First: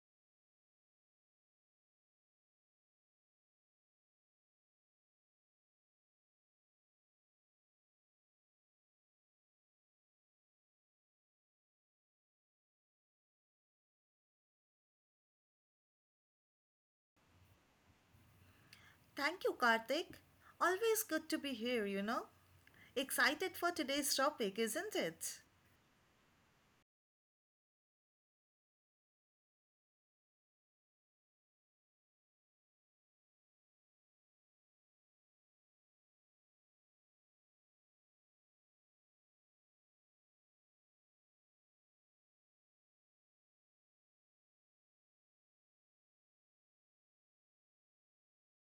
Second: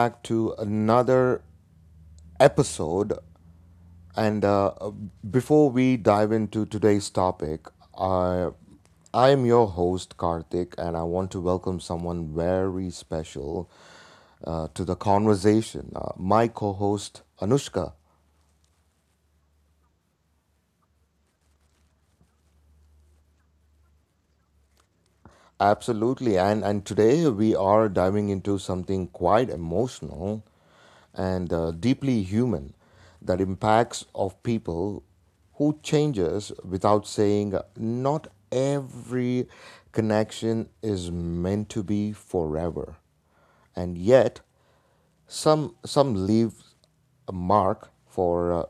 back to another episode. And Before we dive into today's topic, I, I am your host, Karthik, and I want to welcome someone very special to the conversation, my co host, Anushka. Thank you, Karthik. Always good to be here, you know. Excited for today's topic, isn't it? Absolutely. And today we are diving into something quite emotional and deeply human that impacts of people who changes without saying not every connection is meant to be forever. And yet some leave a mark for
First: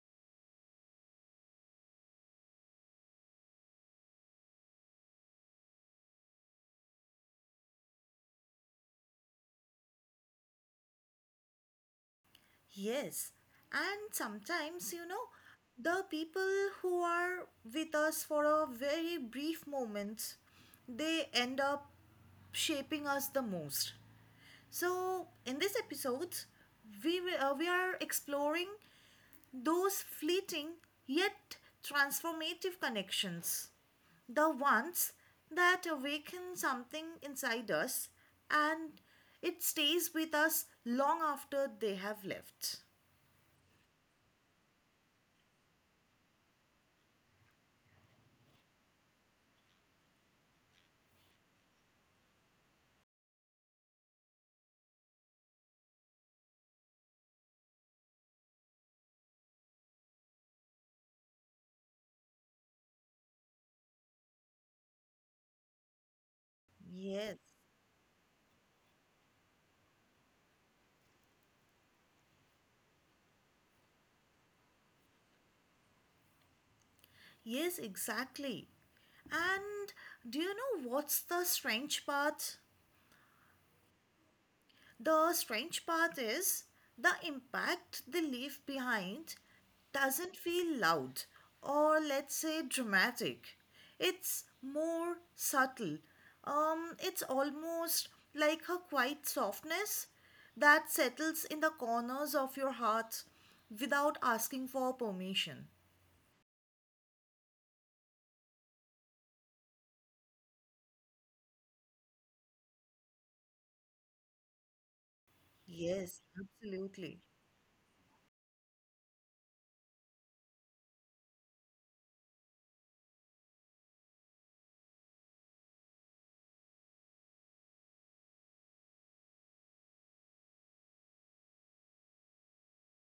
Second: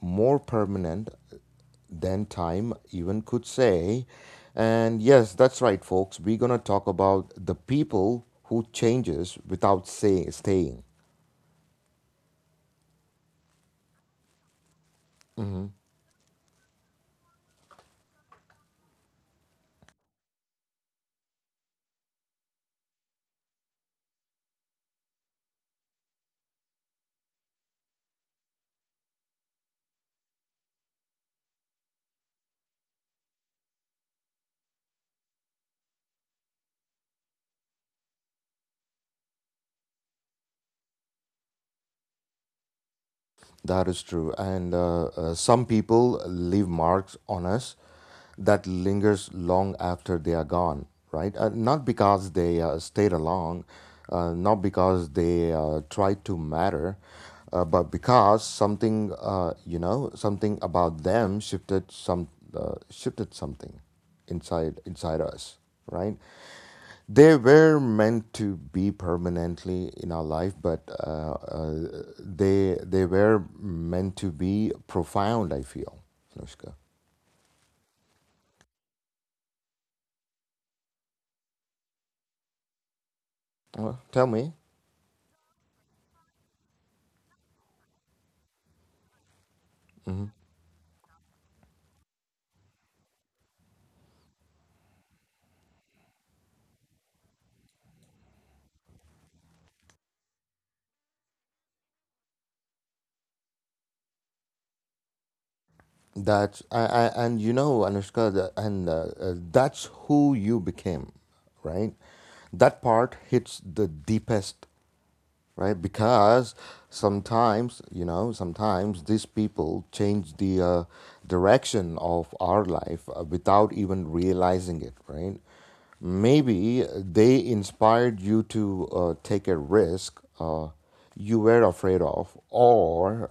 more permanent than time even could say. And yes, that's right, folks. We're gonna talk about the people who changes without say, staying. Yes. And sometimes, you know, the people who are with us for a very brief moment, they end up shaping us the most. So, in this episode, we are exploring those fleeting yet transformative connections, the ones that awaken something inside us and it stays with us long after they have left. That is true. And Some people leave marks on us that lingers long after they are gone, right? Not because they stayed along, not because they tried to matter, but because something, something about them shifted something inside us, right? They Yes, were meant to be permanently in our life, but they were meant to be profound. I feel, Anushka. yes, exactly. And do you know what's the strange part? Well, tell me. The strange part is the impact they leave behind Hmm. doesn't feel loud or, let's say, dramatic. It's more subtle. It's almost like a quiet softness that settles in the corners of your heart without asking for permission. That, and you know, Anushka, the, and that's who you became, right? That part hits the deepest, right? Yes, Because absolutely. sometimes, you know, sometimes these people change the direction of our life without even realizing it, right? Maybe they inspired you to take a risk you were afraid of, or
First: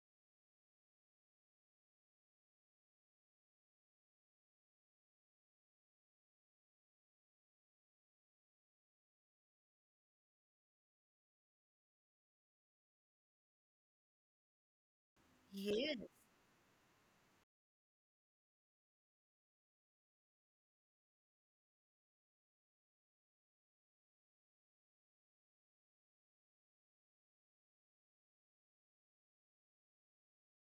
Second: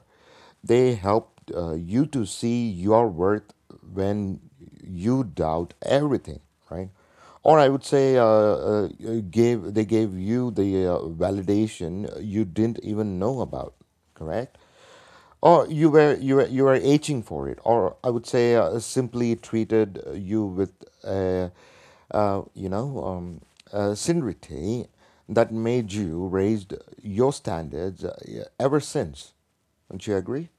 they helped you to see your worth when you doubt everything, right? Or I would say, gave they gave you the validation you didn't even know about, correct? Or you Yeah, were you were you were aching for it, or I would say simply treated you with, uh, uh, you know, um, sincerity that made you raised your standards ever since. Don't you agree?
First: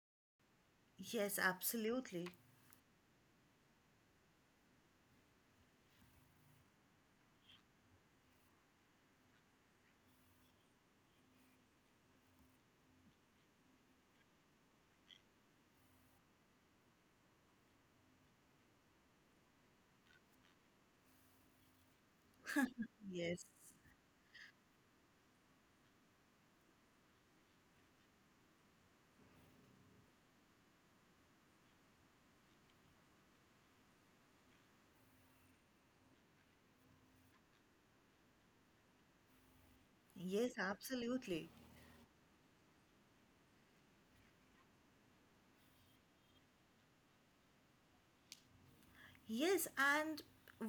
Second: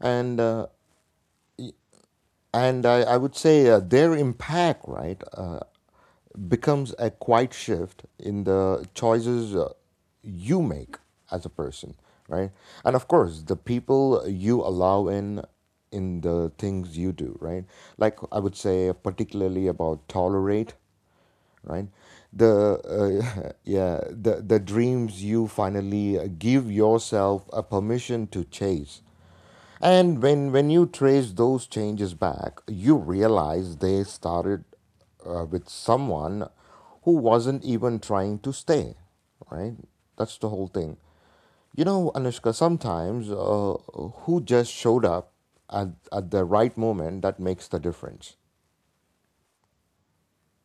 And uh, yes, absolutely. and I would say their impact, right, becomes a quiet shift in the choices you make as a person, right? And of course, the people you allow in the things you do, right? Like I would say, particularly about tolerate, right, the Yes, yeah the dreams you finally give yourself a permission to chase, and when you trace those changes back, you realize they started with someone who wasn't even trying to stay, right? That's the yes, whole thing, absolutely. you know, Anushka. Sometimes who just showed up at the right moment that makes the difference. Yes, and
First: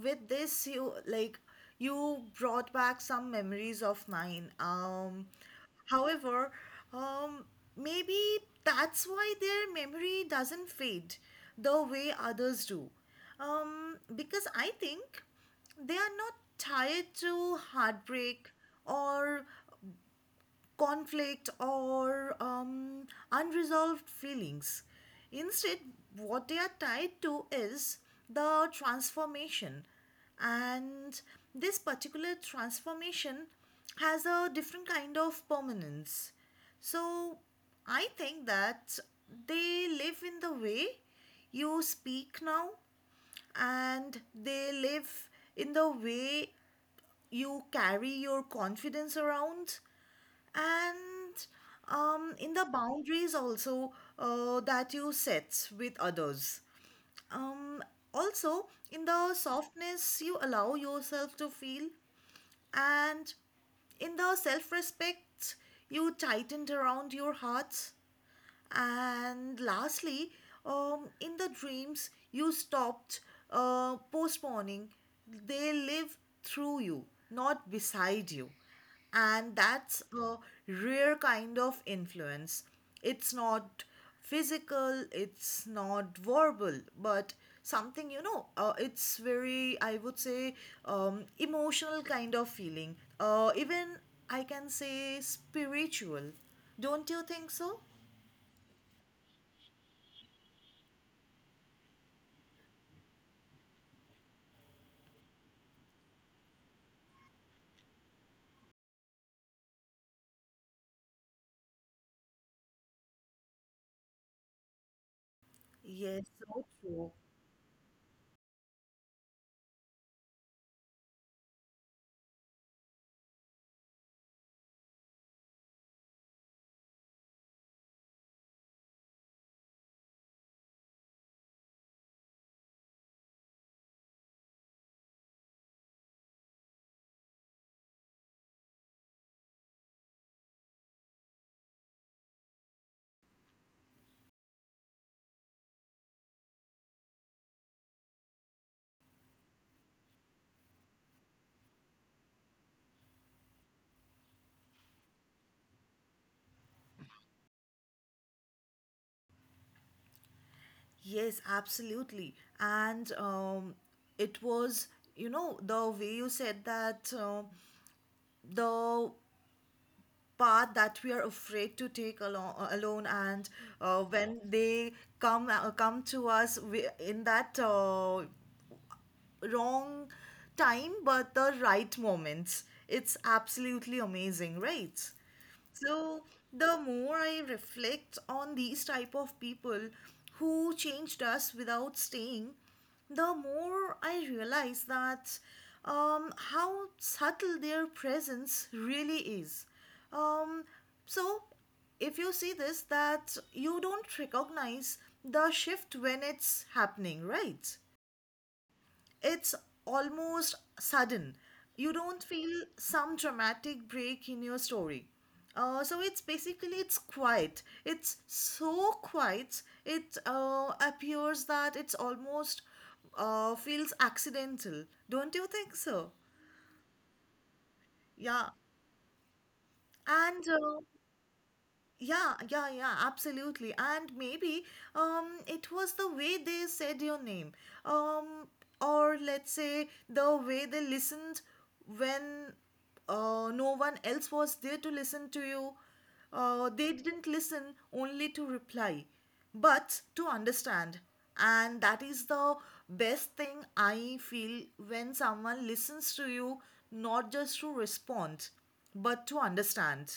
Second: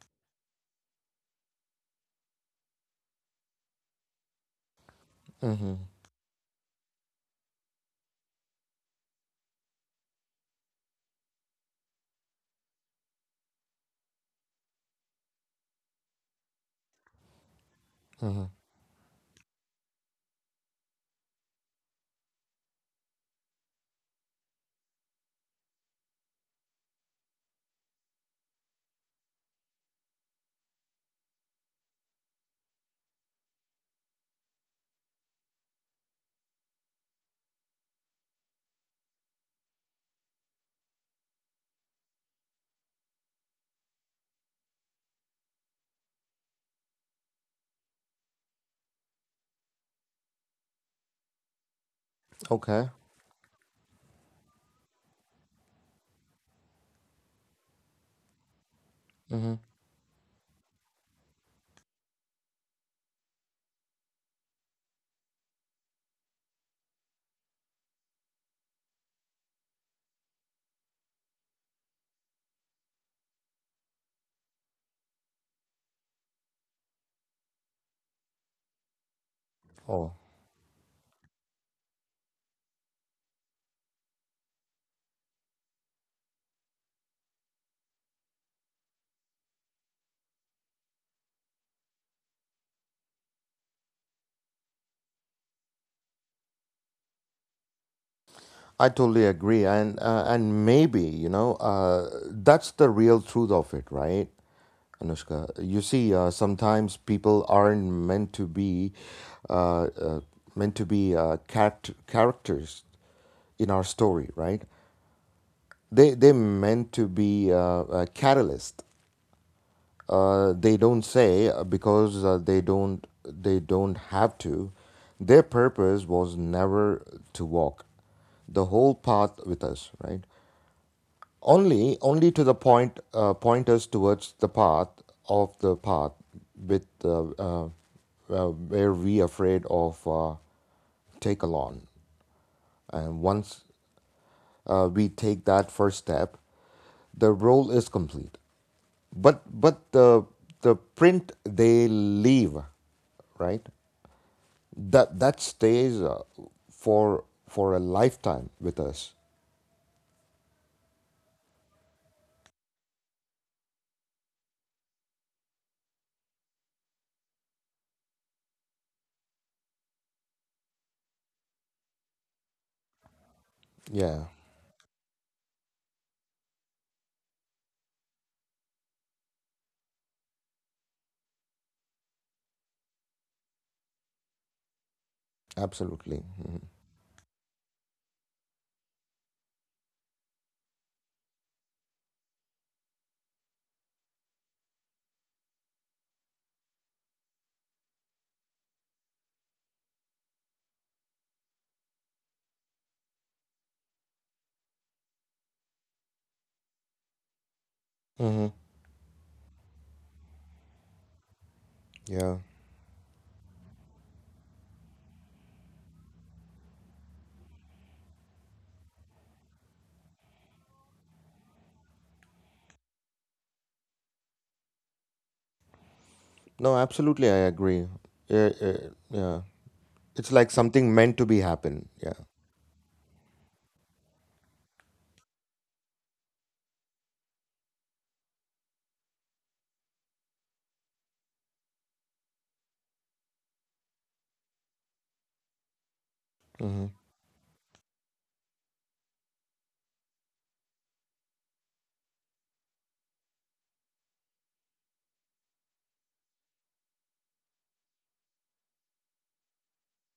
with this, you, like, you brought back some memories of mine. Um, Mm-hmm. however, um, maybe that's why their memory doesn't fade the way others do. Because I think they are not tied to Mm-hmm. heartbreak, or conflict, or unresolved feelings. Instead, what they are tied to is the transformation, and this particular transformation has a different kind of permanence. So, I think that they live in the way you speak now, and they live in the way you carry your confidence around, and in the Okay. boundaries also that you set with others. Um, Also, in the Mm-hmm. softness you allow yourself to feel, and in the self respect you tightened around your heart. And lastly, in the dreams you stopped postponing, they live through you, not beside you. And that's Oh. a rare kind of influence. It's not physical, it's not verbal, but something, you know, it's very, I would say, emotional kind of feeling. Even I can say spiritual. Don't you think so? I totally agree, and maybe you know that's the real truth of it, right, Anushka? You see, sometimes people aren't meant to be uh, uh, characters in our story, right? They Yes, they so meant to true. be a catalyst. They don't say because they don't have to. Their purpose was never to walk the whole path with us, right? Only to the pointers towards the path of the path with where we afraid of take along, and once we take that first step, the role is complete, but the print they leave, right, that stays for a lifetime with us. Yes, absolutely. And it was, you know, the way you said that the path that we are afraid to take alone, alone and uh, Yeah, when they come uh, come to us, we, in that wrong time, but the right moments. It's absolutely amazing, right? absolutely. So Hmm. the more I reflect on these type of people who changed us without staying, the more I realize that how subtle their presence really is. Um, so if you see this, that you don't recognize the shift when it's happening, right? Hmm. It's almost sudden. You don't Yeah. feel some dramatic break in your story. So it's basically, it's quiet. It's so quiet. It appears that it's almost feels accidental. Don't you think so? No, absolutely, I agree. Yeah. Yeah, yeah, yeah. It's And like something meant to be happen. Yeah. Yeah, yeah, yeah, absolutely. And maybe it was the way they said your name, um, or, let's say, the way they listened when no one else was there to listen to you. Hmm. They didn't listen only to reply, but to understand. And that is the best thing, I feel, when someone listens to you, not just to respond, but to understand.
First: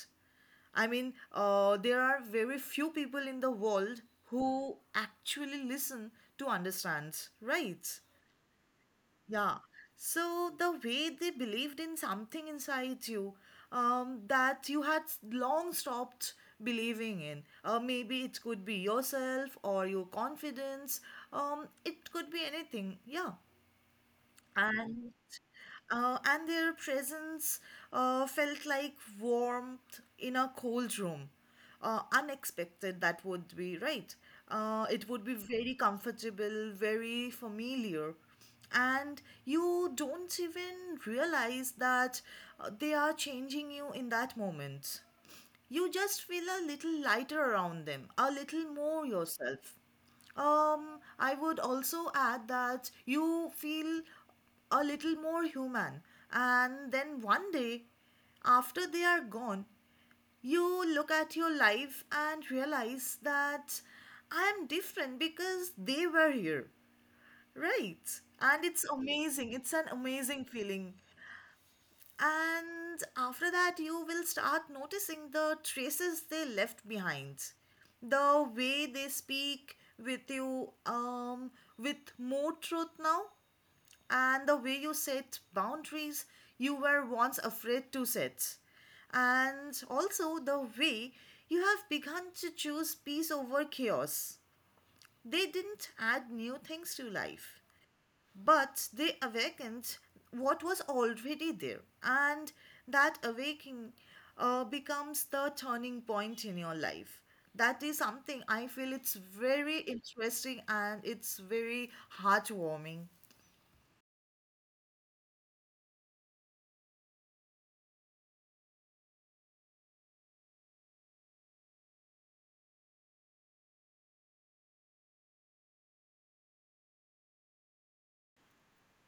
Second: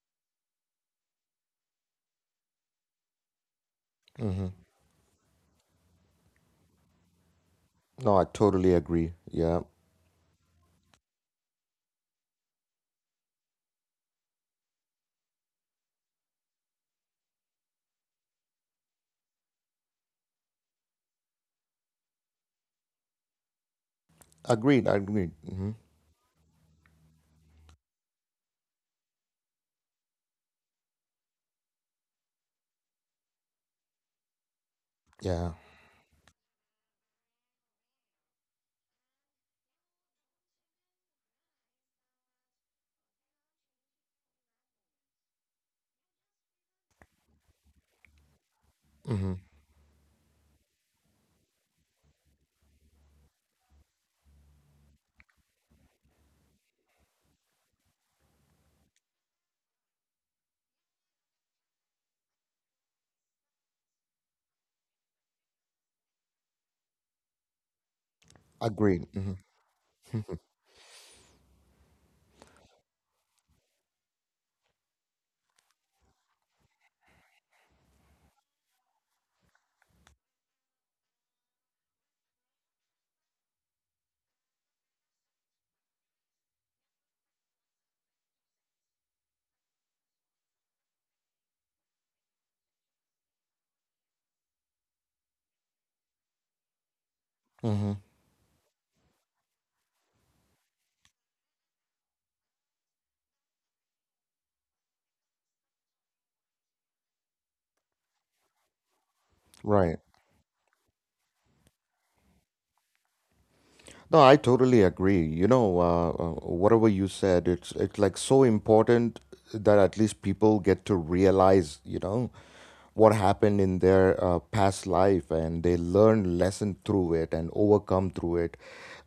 I mean, there are very few people in the world Hmm. who actually listen to understand, right? No, I totally agree. Yeah. Yeah. So the way they believed in something inside you that you had long stopped believing in. Maybe it could be yourself or your confidence. It could be anything. Yeah. Agreed. And Agreed. Hmm. and their presence felt like warmth in a cold room. Unexpected, that would be, right? It would be Yeah. very comfortable, very familiar. And you don't even realize that they are changing you in that moment. You just feel a little lighter around them, a little more Hmm. yourself. I would also add that you feel a little more human, and then one day, after they are gone, you look at your life and realize that I am different because they were here, right? And it's Agreed. Hmm. amazing, it's an amazing feeling. And after that, you will start noticing the traces they left behind, the way they speak with you, with more truth now, and the way you set boundaries you were once afraid to set, and also the way you have begun to choose peace over chaos. They didn't add new things to life, Hmm. but they awakened what was already there, and that awakening becomes the turning point in your life. That is something I feel it's very Right. interesting and it's very heartwarming. No, I totally agree. You know, whatever you said, it's like so important that at least people get to realize, you know, what happened in their past life and they learn lesson through it and overcome through it,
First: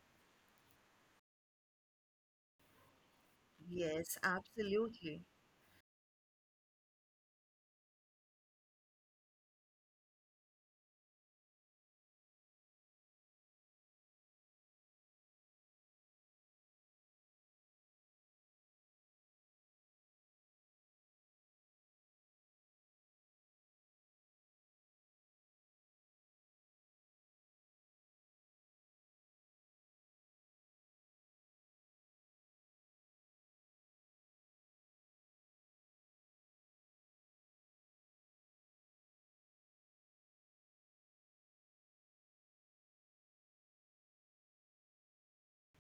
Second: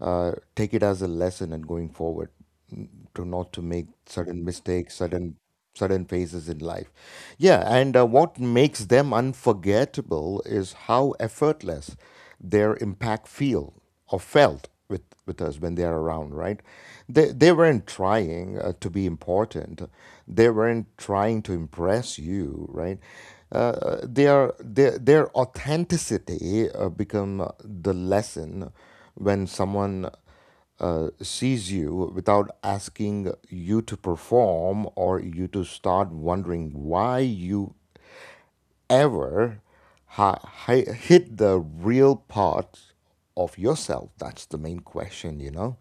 take it as a lesson and going forward, mm, to not to make Yes, certain mistakes, absolutely. certain certain phases in life. Yeah, and what makes them unforgettable is how effortless their impact feel or felt with us when they are around, right? They weren't trying to be important, they weren't trying to impress you, right? Their authenticity become the lesson. When someone sees you without asking you to perform or you to start wondering why you ever hit the real part of yourself, that's the main question, you know.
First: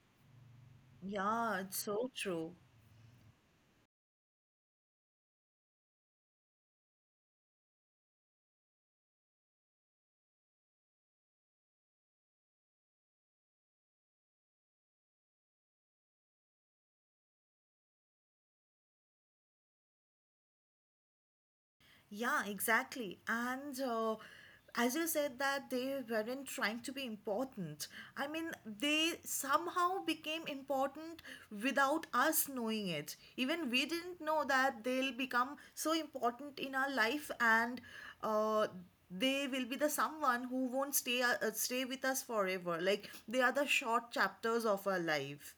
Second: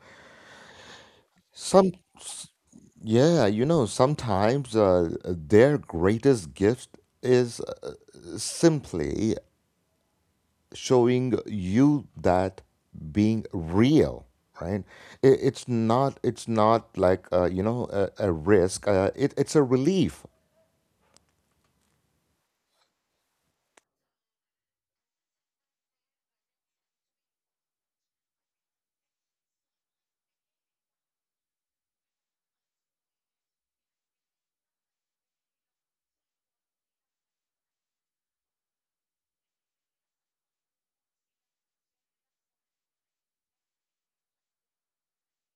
Yeah, it's some so s- true. yeah, you know, sometimes their greatest gift is simply showing you that being real, right, it's not like a risk, it's a relief. Yeah, exactly. And as you said, that they weren't trying to be important. I mean, they somehow became important without us knowing it. Even we didn't know that they'll become so important in our life, and uh, they will be the someone who won't stay, stay with us forever. Like, they are the short chapters of our life.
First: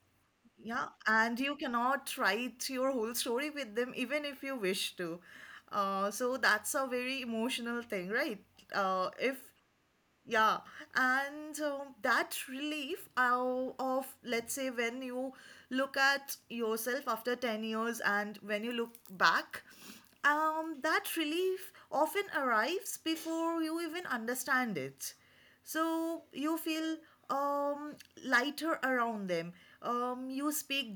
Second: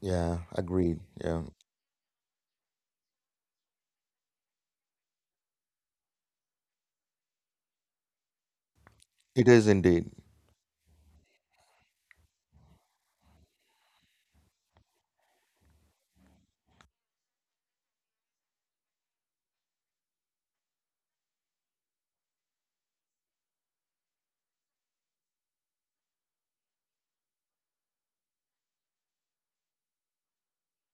Yeah, Yeah, agreed, and yeah. you cannot write your whole story with them even if you wish to. So that's a very emotional thing, right? If It is indeed. yeah. And um, that relief of, let's say, when you look at yourself after 10 years and when you look back, that relief often arrives before you even understand it. So you feel um, lighter around them, you speak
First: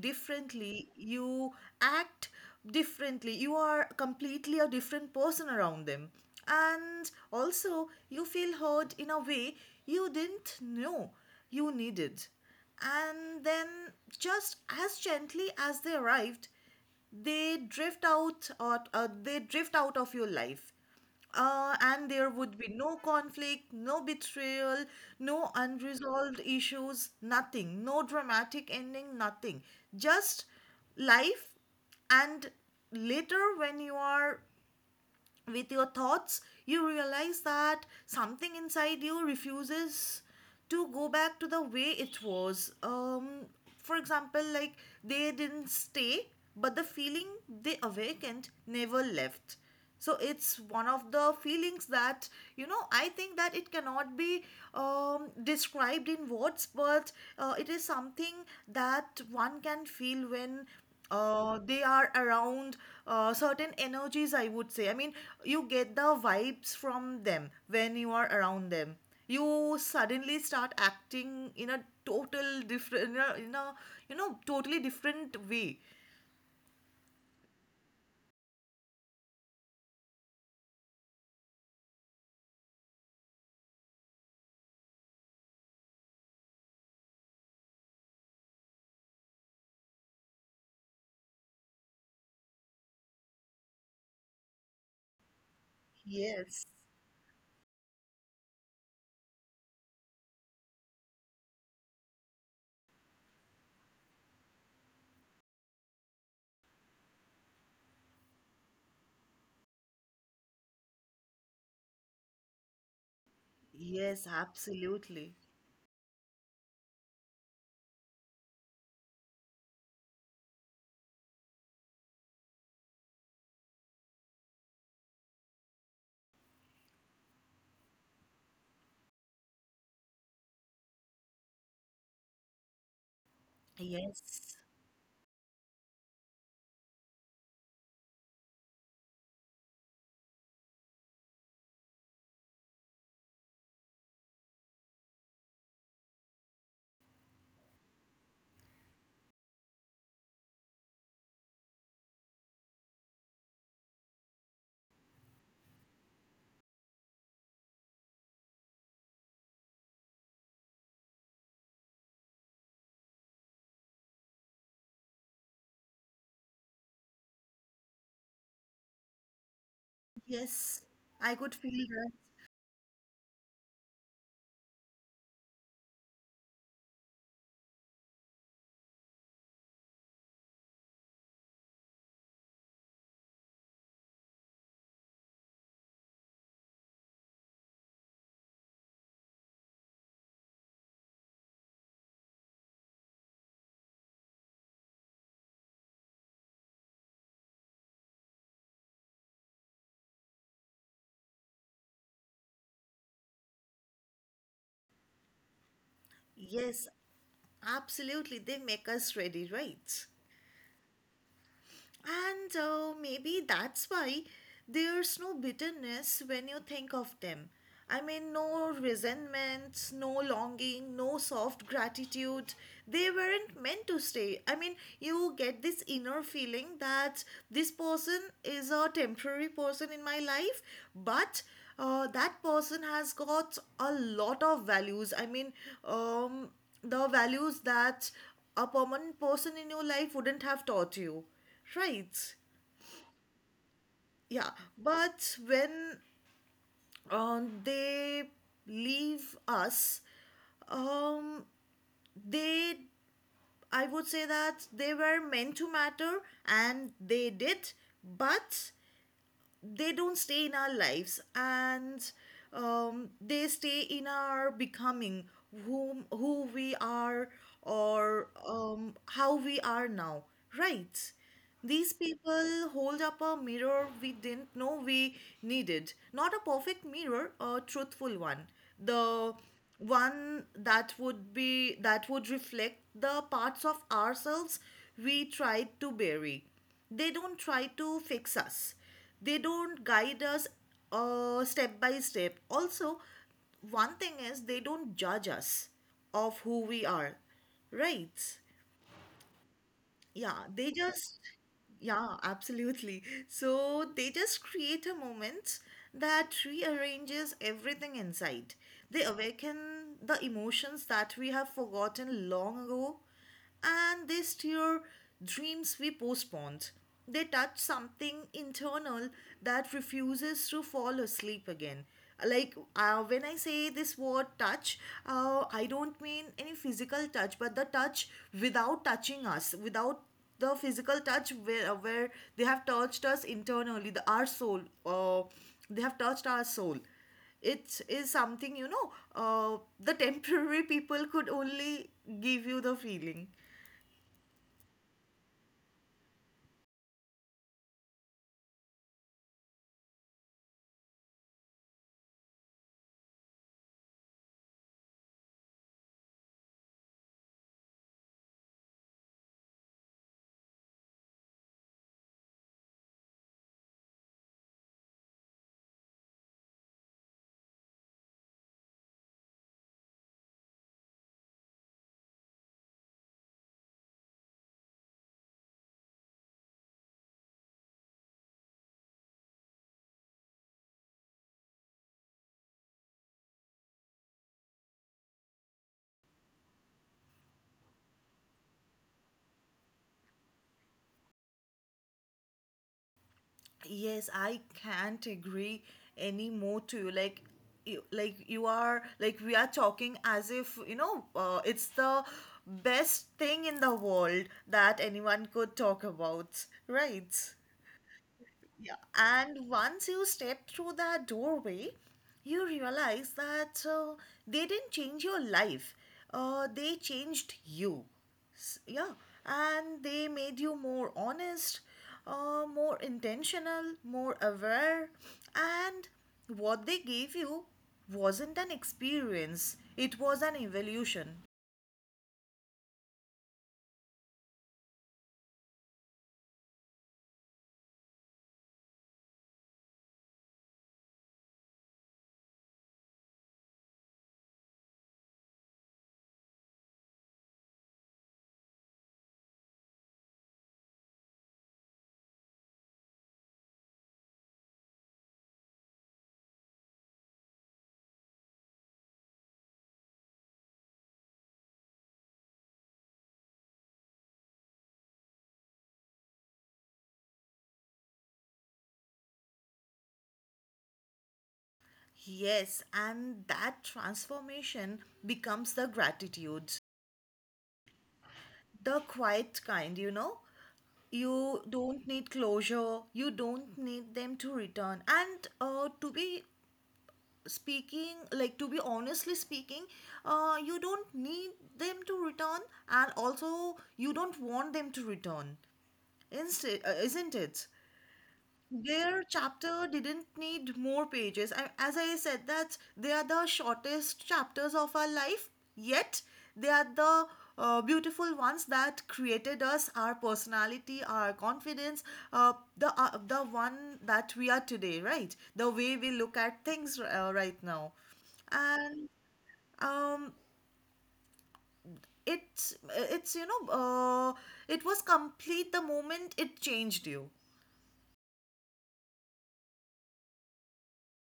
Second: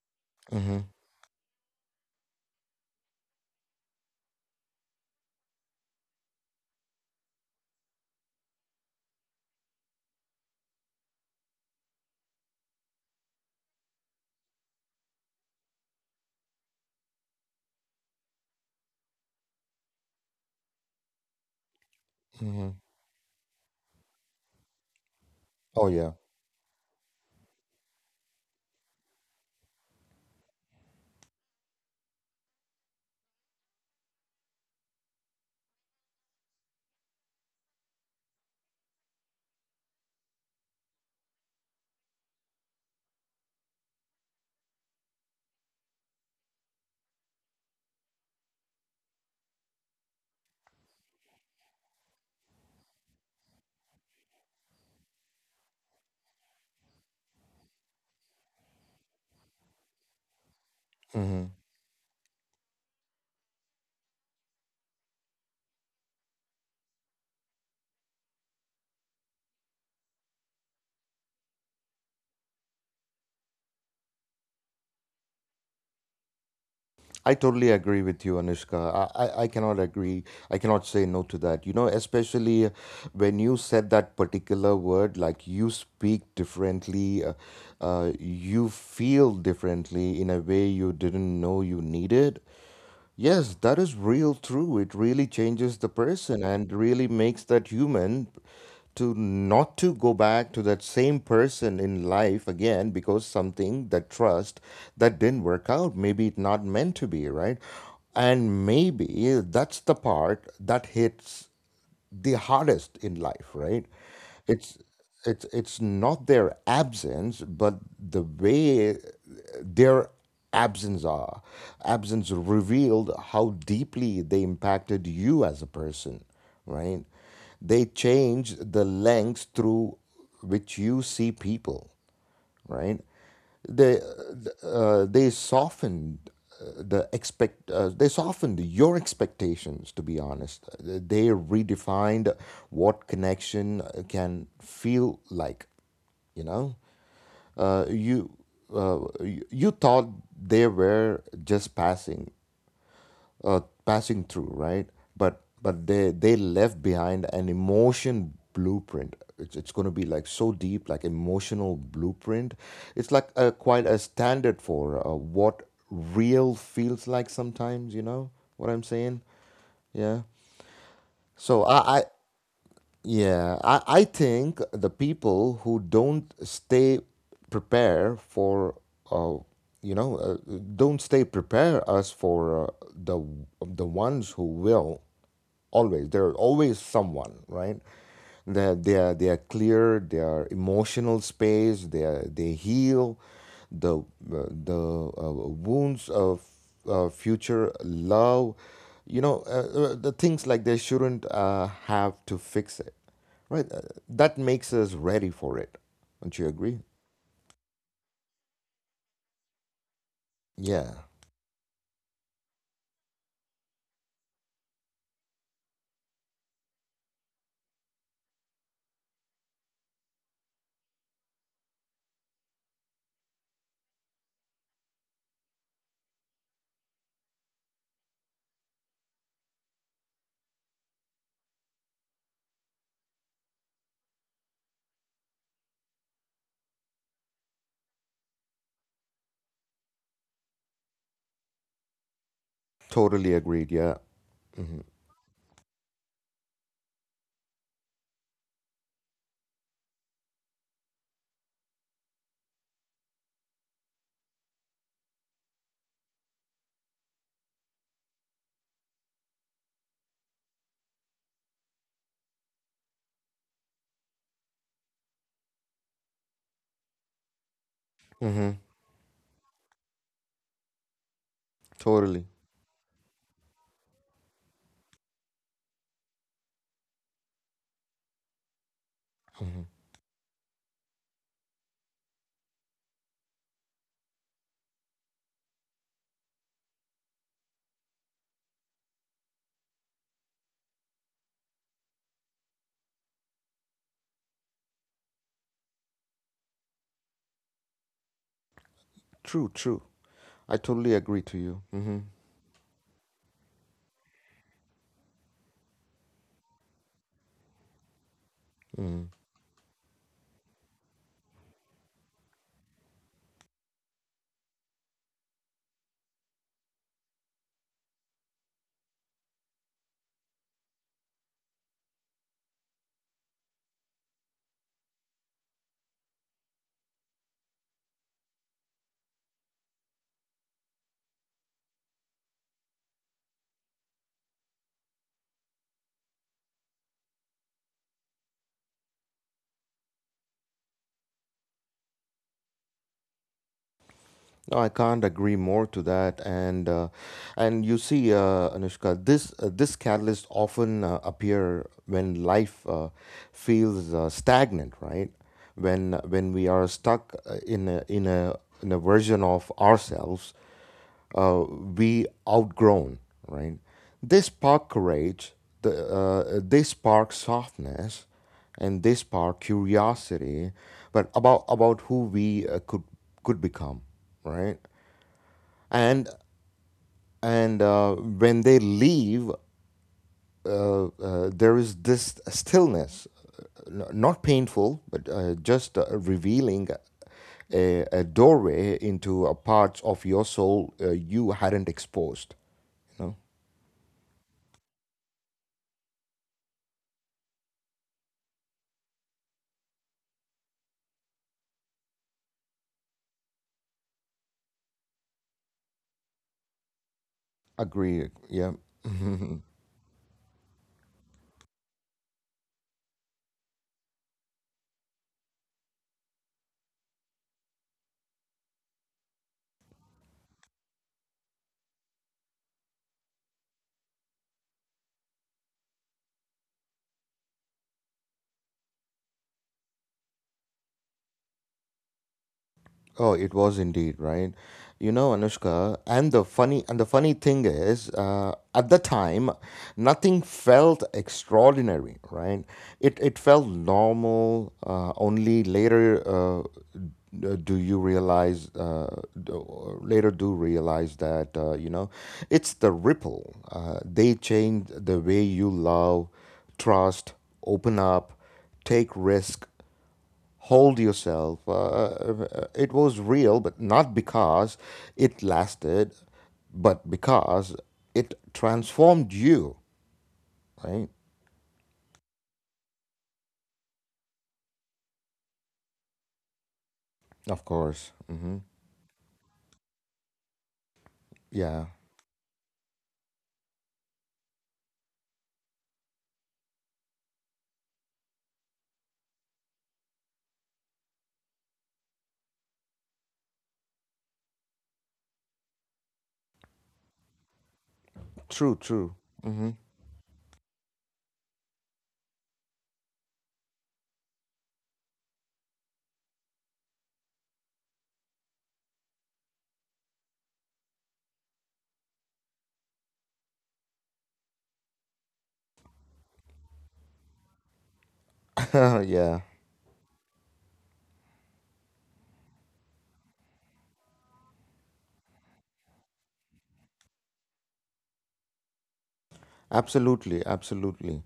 Hmm. differently, you act differently, you are completely a different person around them, and also you feel heard in a way you didn't know you needed. And then, just as gently as they arrived, they drift out of your life, and there would Hmm. be no conflict, no betrayal, no Oh yeah. unresolved issues, nothing, no dramatic ending, nothing. Just life. And later, when you are with your thoughts, you realize that something inside you refuses to go back to the way it was. For example, like, they didn't stay, but the feeling they awakened never left. So it's one of the feelings that, you know, I think that it cannot be described in words, but it is something that one can feel when Hmm. They are around, certain energies, I would say. I mean, you get the vibes from them when you are around them. You suddenly start acting in a total different, in a you know, totally different way. I totally agree with you, Anushka. I cannot agree, I cannot say no to that, you know, especially when you said that particular word, like you speak differently, you feel differently in a way you didn't know you needed. Yes, that is real true. It really changes the person and Yes, really makes that human to not to go back to that same person in life again, because something that trust that didn't work out, maybe it not meant to be, right? And maybe that's the part that hits the hardest in life, right? yes, It's it's absolutely. it's not their absence, but the way their absence are absence revealed how deeply they impacted you as a person, right? They change the lens through which you see people, right? They Yes, they softened they softened your expectations. To be honest, they redefined what connection can feel like. You know, uh, you you thought they were just passing, passing through, right? But they left behind an emotion blueprint. It's going to be like so deep, like emotional blueprint. It's like a, quite a standard for what real feels like sometimes, you know what I'm saying. Yeah. yes, I so could i i feel that. yeah, I think the people who don't stay prepare for, uh, you know, uh, don't stay prepare us for the ones who will always. There are always someone, right? That they are clear. Their emotional space. They heal the the uh, wounds of future love, you know. The things like they shouldn't have to fix it, right? That makes us ready for it, don't you agree? Yes, absolutely. They make us ready, right? Yeah, And maybe that's why there's no bitterness when you think of them. I mean, no resentments, no longing, no soft gratitude. They weren't meant to stay. I mean, you get this inner feeling that this person is a temporary person in my life, but that person has got a lot of values. I mean, um, the values that a permanent person in your life wouldn't have taught you. Right. totally agreed, yeah. Yeah. But when they leave us, um, they, I would say, that they were meant to matter and they did, but they don't stay in our lives, and they stay in our becoming, whom, who we are, or Mm-hmm. How we are now, right? These Totally. people hold up a mirror we didn't know we needed. Not a perfect mirror, a truthful one. The one that would reflect the parts of ourselves we tried to bury. They don't try to fix us, they don't guide us step by step. Also, one thing is, they don't judge us of who we are, right? True, true. Yeah, I they totally agree just, to you. Mm-hmm. yeah, absolutely. So they just create a moment that rearranges everything inside. They awaken the emotions that we have forgotten long ago, and they stir dreams we postponed. They touch something internal that refuses to fall asleep again. Like, when I say this word touch, I don't mean any physical touch, but the touch without touching us, without the physical touch where, where they have touched us internally, the our soul, uh, they have touched our soul. It is something, you know, the temporary people could only give you the feeling. No, I can't agree more to that, and you see, Anushka, this this catalyst often appear when life feels stagnant, right? When we are stuck in a version of ourselves uh, we outgrown, right? They spark courage, they spark softness, and they spark curiosity, but about who we could become, right? And and when they leave, there is this stillness, n- not painful, but just revealing a doorway into a parts of your soul you hadn't exposed. You know? Yes, I can't agree any more to you. Like, like you are, like, we are talking as if, you know, it's the best thing in the world that anyone could talk about, right? Agreed. Yeah. Yeah, and once you step through that doorway, you realize that they didn't change your life, they changed you. Yeah, and they made you more honest, more intentional, more aware, and what they gave you wasn't an experience, it was an evolution. Oh, it was indeed, right. You know, Anushka, and the funny, and the funny thing is, at the time, nothing felt extraordinary, right? It felt normal. Only later, do you realize? Or later, do realize that you know, it's the ripple. They change the way you love, trust, open up, take risk, hold yourself. It was real, but not because it lasted, but because it transformed you, right? Yes, and that transformation becomes the gratitude, Of course. Hmm. the quiet kind, you know. You Yeah. don't need closure, you don't need them to return and to be speaking, like, to be honestly speaking, you don't need them to return, and also you don't want them to return, instead, isn't it? True, true. Their Hmm. chapter didn't need more pages. I, as I said, that they are the shortest chapters of our life, yet they are the beautiful ones that created us, our personality, our confidence, the one that we are today, right? The way we look at things right now and Yeah. um it's it's you know it was complete the moment it changed you. Absolutely, absolutely.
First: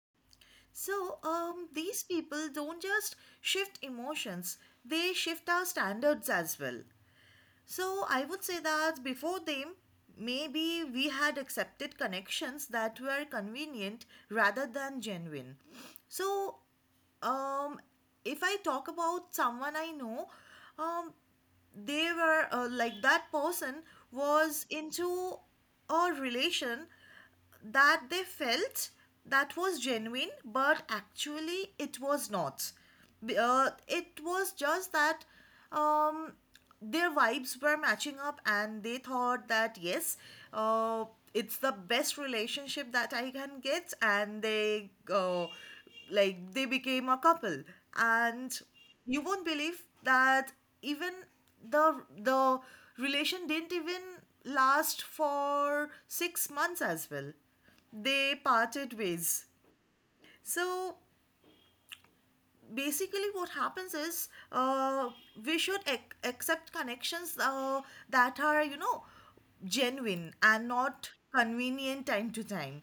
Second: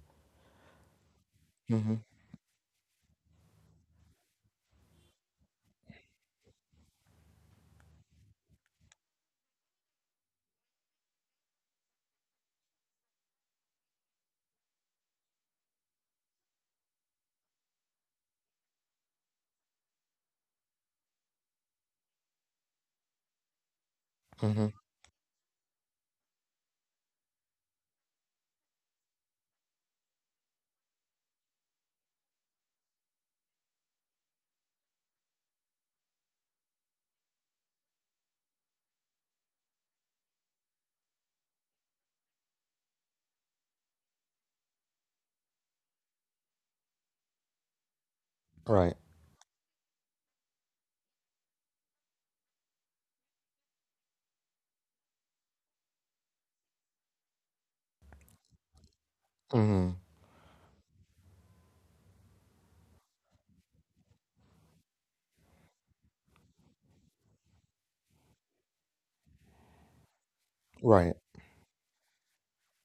So, these Hmm. people don't just shift emotions, they shift our standards as well. So, I would say that before them, maybe we had accepted connections that were convenient rather than genuine. So, um, if I talk about someone I know, um, they were like that person was Hmm. into a relation that they felt that was genuine, but actually it was not. It was just that um, their vibes were matching up, and they thought that yes, uh, it's the best relationship that I can get, and they became a couple. And Right. you won't believe that even the relation didn't even last for 6 months as well, they parted ways. Hmm. So basically what happens is, we should accept connections that are, you know, genuine and not Right. convenient time to time.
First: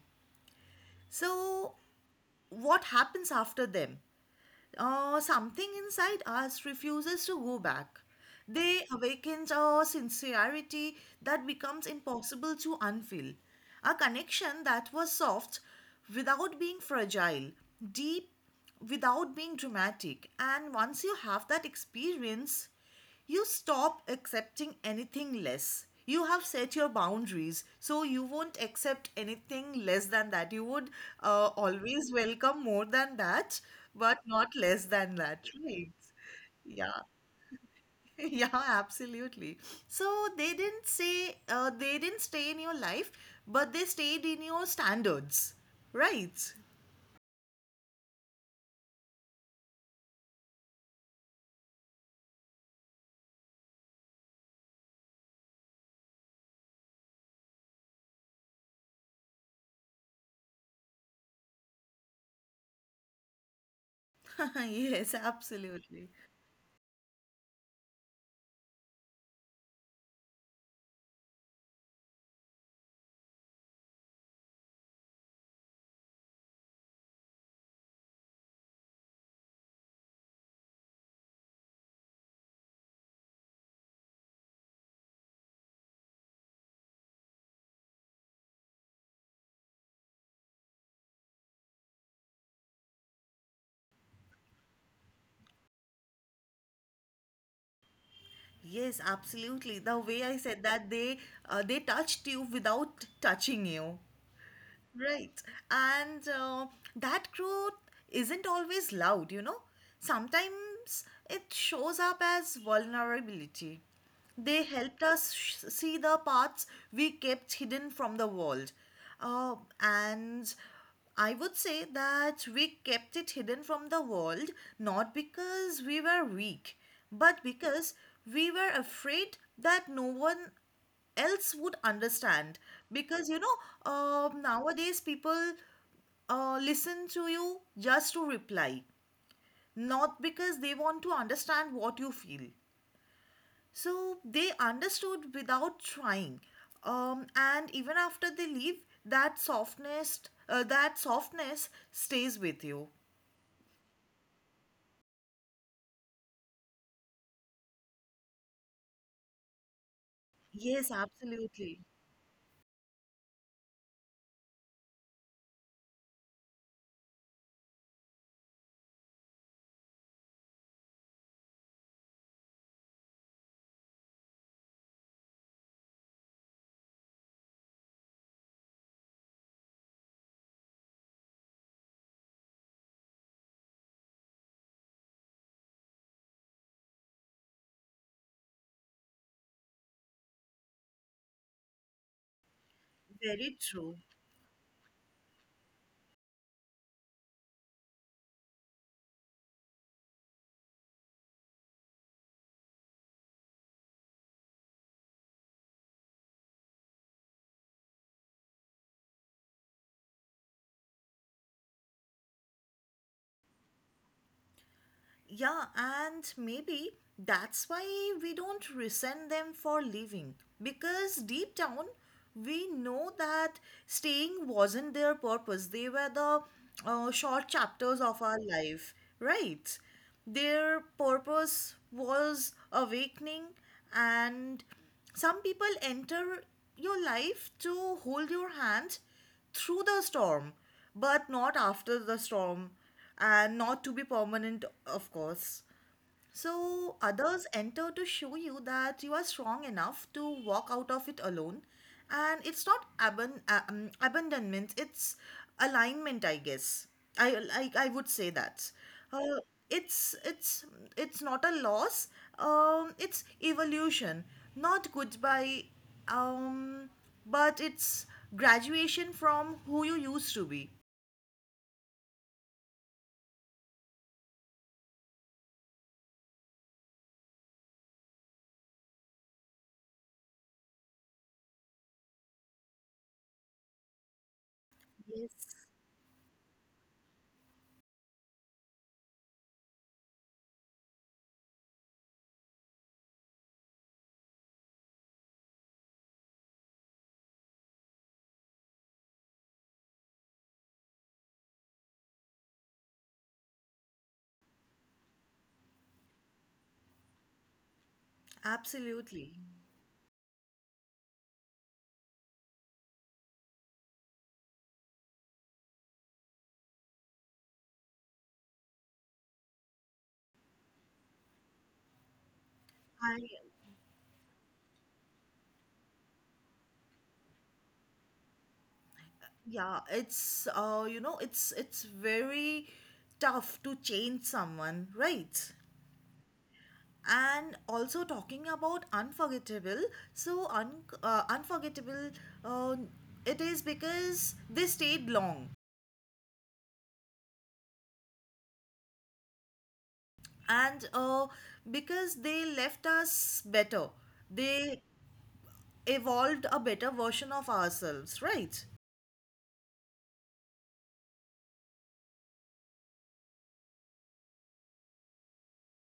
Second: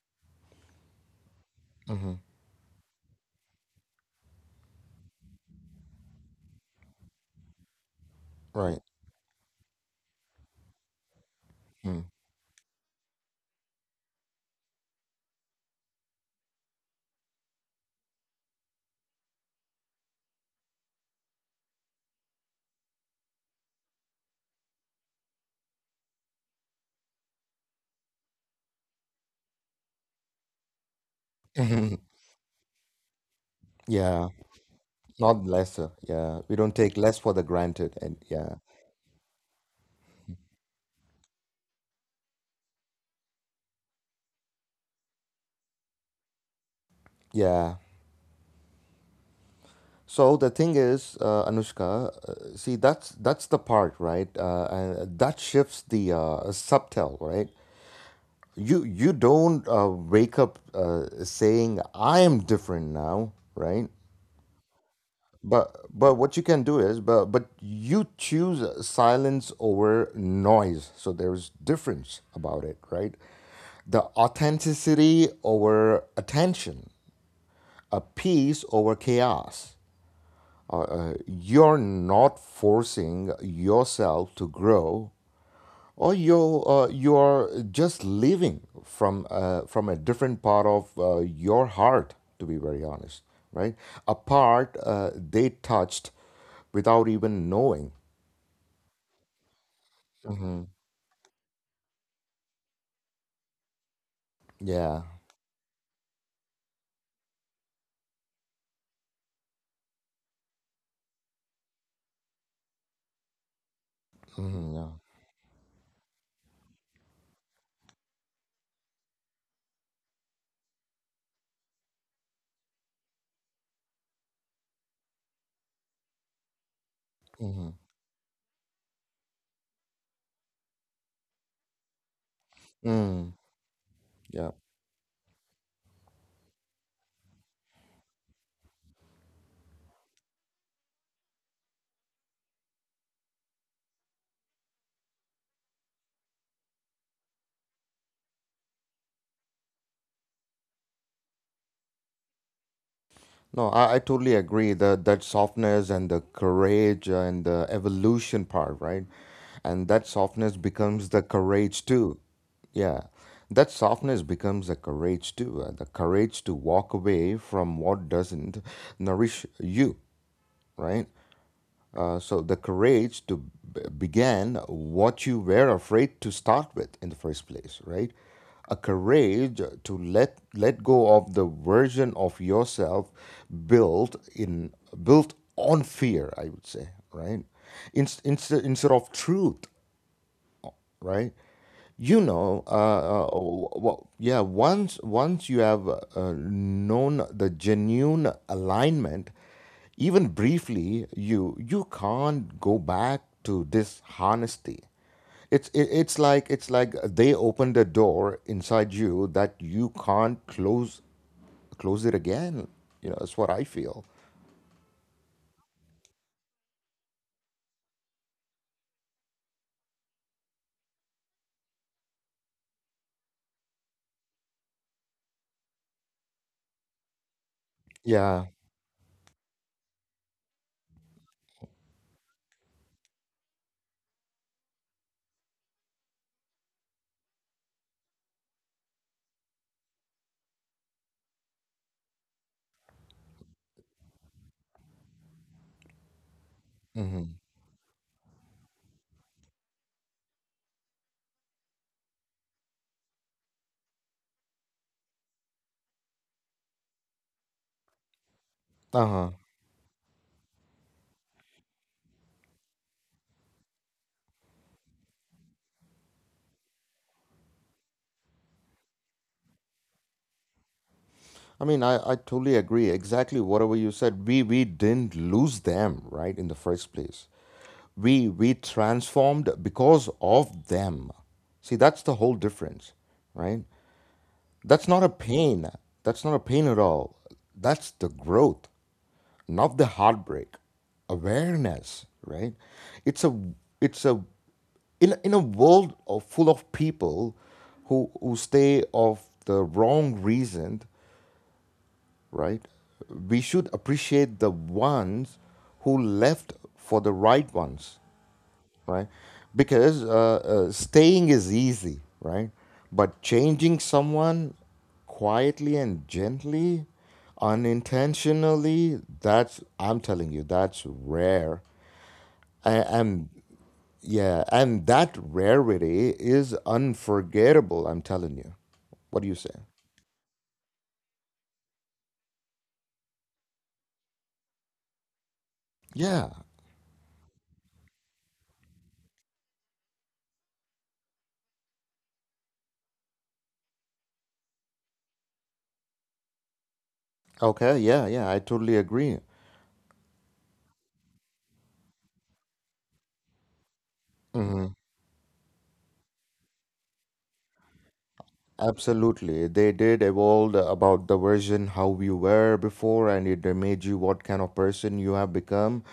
So Hmm. what happens after them, or something inside us refuses to go back. Right. They awaken a sincerity that becomes Mm. impossible to unfeel, a connection that was soft without being fragile, deep without being dramatic. And once you have that experience, you stop accepting anything less. You have set your boundaries, so you won't accept anything less than that. You would always welcome more than that, but Yeah. not less than that, Not right? lesser. Yeah. We don't Yeah. take less for the granted. And Yeah, yeah. absolutely. So they didn't stay in your life, but they stayed in your standards, right? Yeah. So the thing is, Anushka, see that's the part, right? And that shifts the subtle, right? You don't wake up saying I am different now, right? Yes, But absolutely. but what you can do is, but you choose silence over noise, so there's difference about it, right? The authenticity over attention, a peace over chaos. You're not forcing yourself to grow, or you you are just living from a different part of your heart. To be very honest, right? A part they touched without even knowing. Yes, absolutely. The way I said that they touched you without touching you. Yeah. Right. And that growth isn't always loud, you know. Sometimes it shows up as vulnerability. They Mhm, yeah. helped us see the parts we kept hidden from the world. Uh, and I would say that we kept it hidden from the world not because we were weak, but Hmm. because we were afraid that no one else would understand, because, Mm, you know, yeah. nowadays people listen to you just to reply, not because they want to understand what you feel. So they understood without trying, and even after they leave that softness, that softness stays with you. No, I totally agree. The that softness and the courage and the evolution part, right? And that softness Yes, becomes the absolutely. courage too. Yeah, that softness becomes a courage too, the courage to walk away from what doesn't nourish you, right? So the courage to begin what you were afraid to start with in the first place, right? A courage to let go of the version of yourself built in built on fear, I would say, right? Instead of truth, right? You know, Very true. Yeah. Once you have known the genuine alignment, even briefly, you can't go back to dishonesty. It's like they opened a door inside you that you can't close it again. You know, that's what I feel. Yeah, and maybe that's why we don't resent them for leaving, because deep down we know that staying wasn't their purpose. They were the short chapters of our Yeah. life, right? Their purpose was awakening, and some people enter your life to hold your hand through the storm, but not after the storm, and not to be permanent, of course. So Mm-hmm. others enter to show you that you are strong enough to walk out of it alone. And it's not abandonment, it's alignment, I guess. I would say that. Uh Uh, it's not a loss. It's evolution, not goodbye. Um, but it's graduation from who you used to be. I mean, I totally agree. Exactly whatever you said. We didn't lose them, right, in the first place. We transformed because of them. See, that's the whole difference, right? That's not a Yes. pain. That's not a pain at all. That's the growth, not the heartbreak. Awareness, right? It's a it's a In in a world of, full of people who stay of the wrong reason, right? We should appreciate the ones who left for the right ones, right? Absolutely. Because staying is easy, right? But changing someone quietly and gently, unintentionally, that's, I'm telling you, that's rare. A- And I. yeah, and that rarity is unforgettable, I'm telling you. What do you say? Yeah, it's, you know, it's very tough to change someone, right? Yeah. And also talking about unforgettable, so un unforgettable, uh, it is because they stayed long, Okay. Yeah. Yeah. I totally agree. and because they left us better, Mm-hmm. they evolved a better version of ourselves, right? Absolutely. They did evolve about the version how you were before, and it made you what kind of person you have become.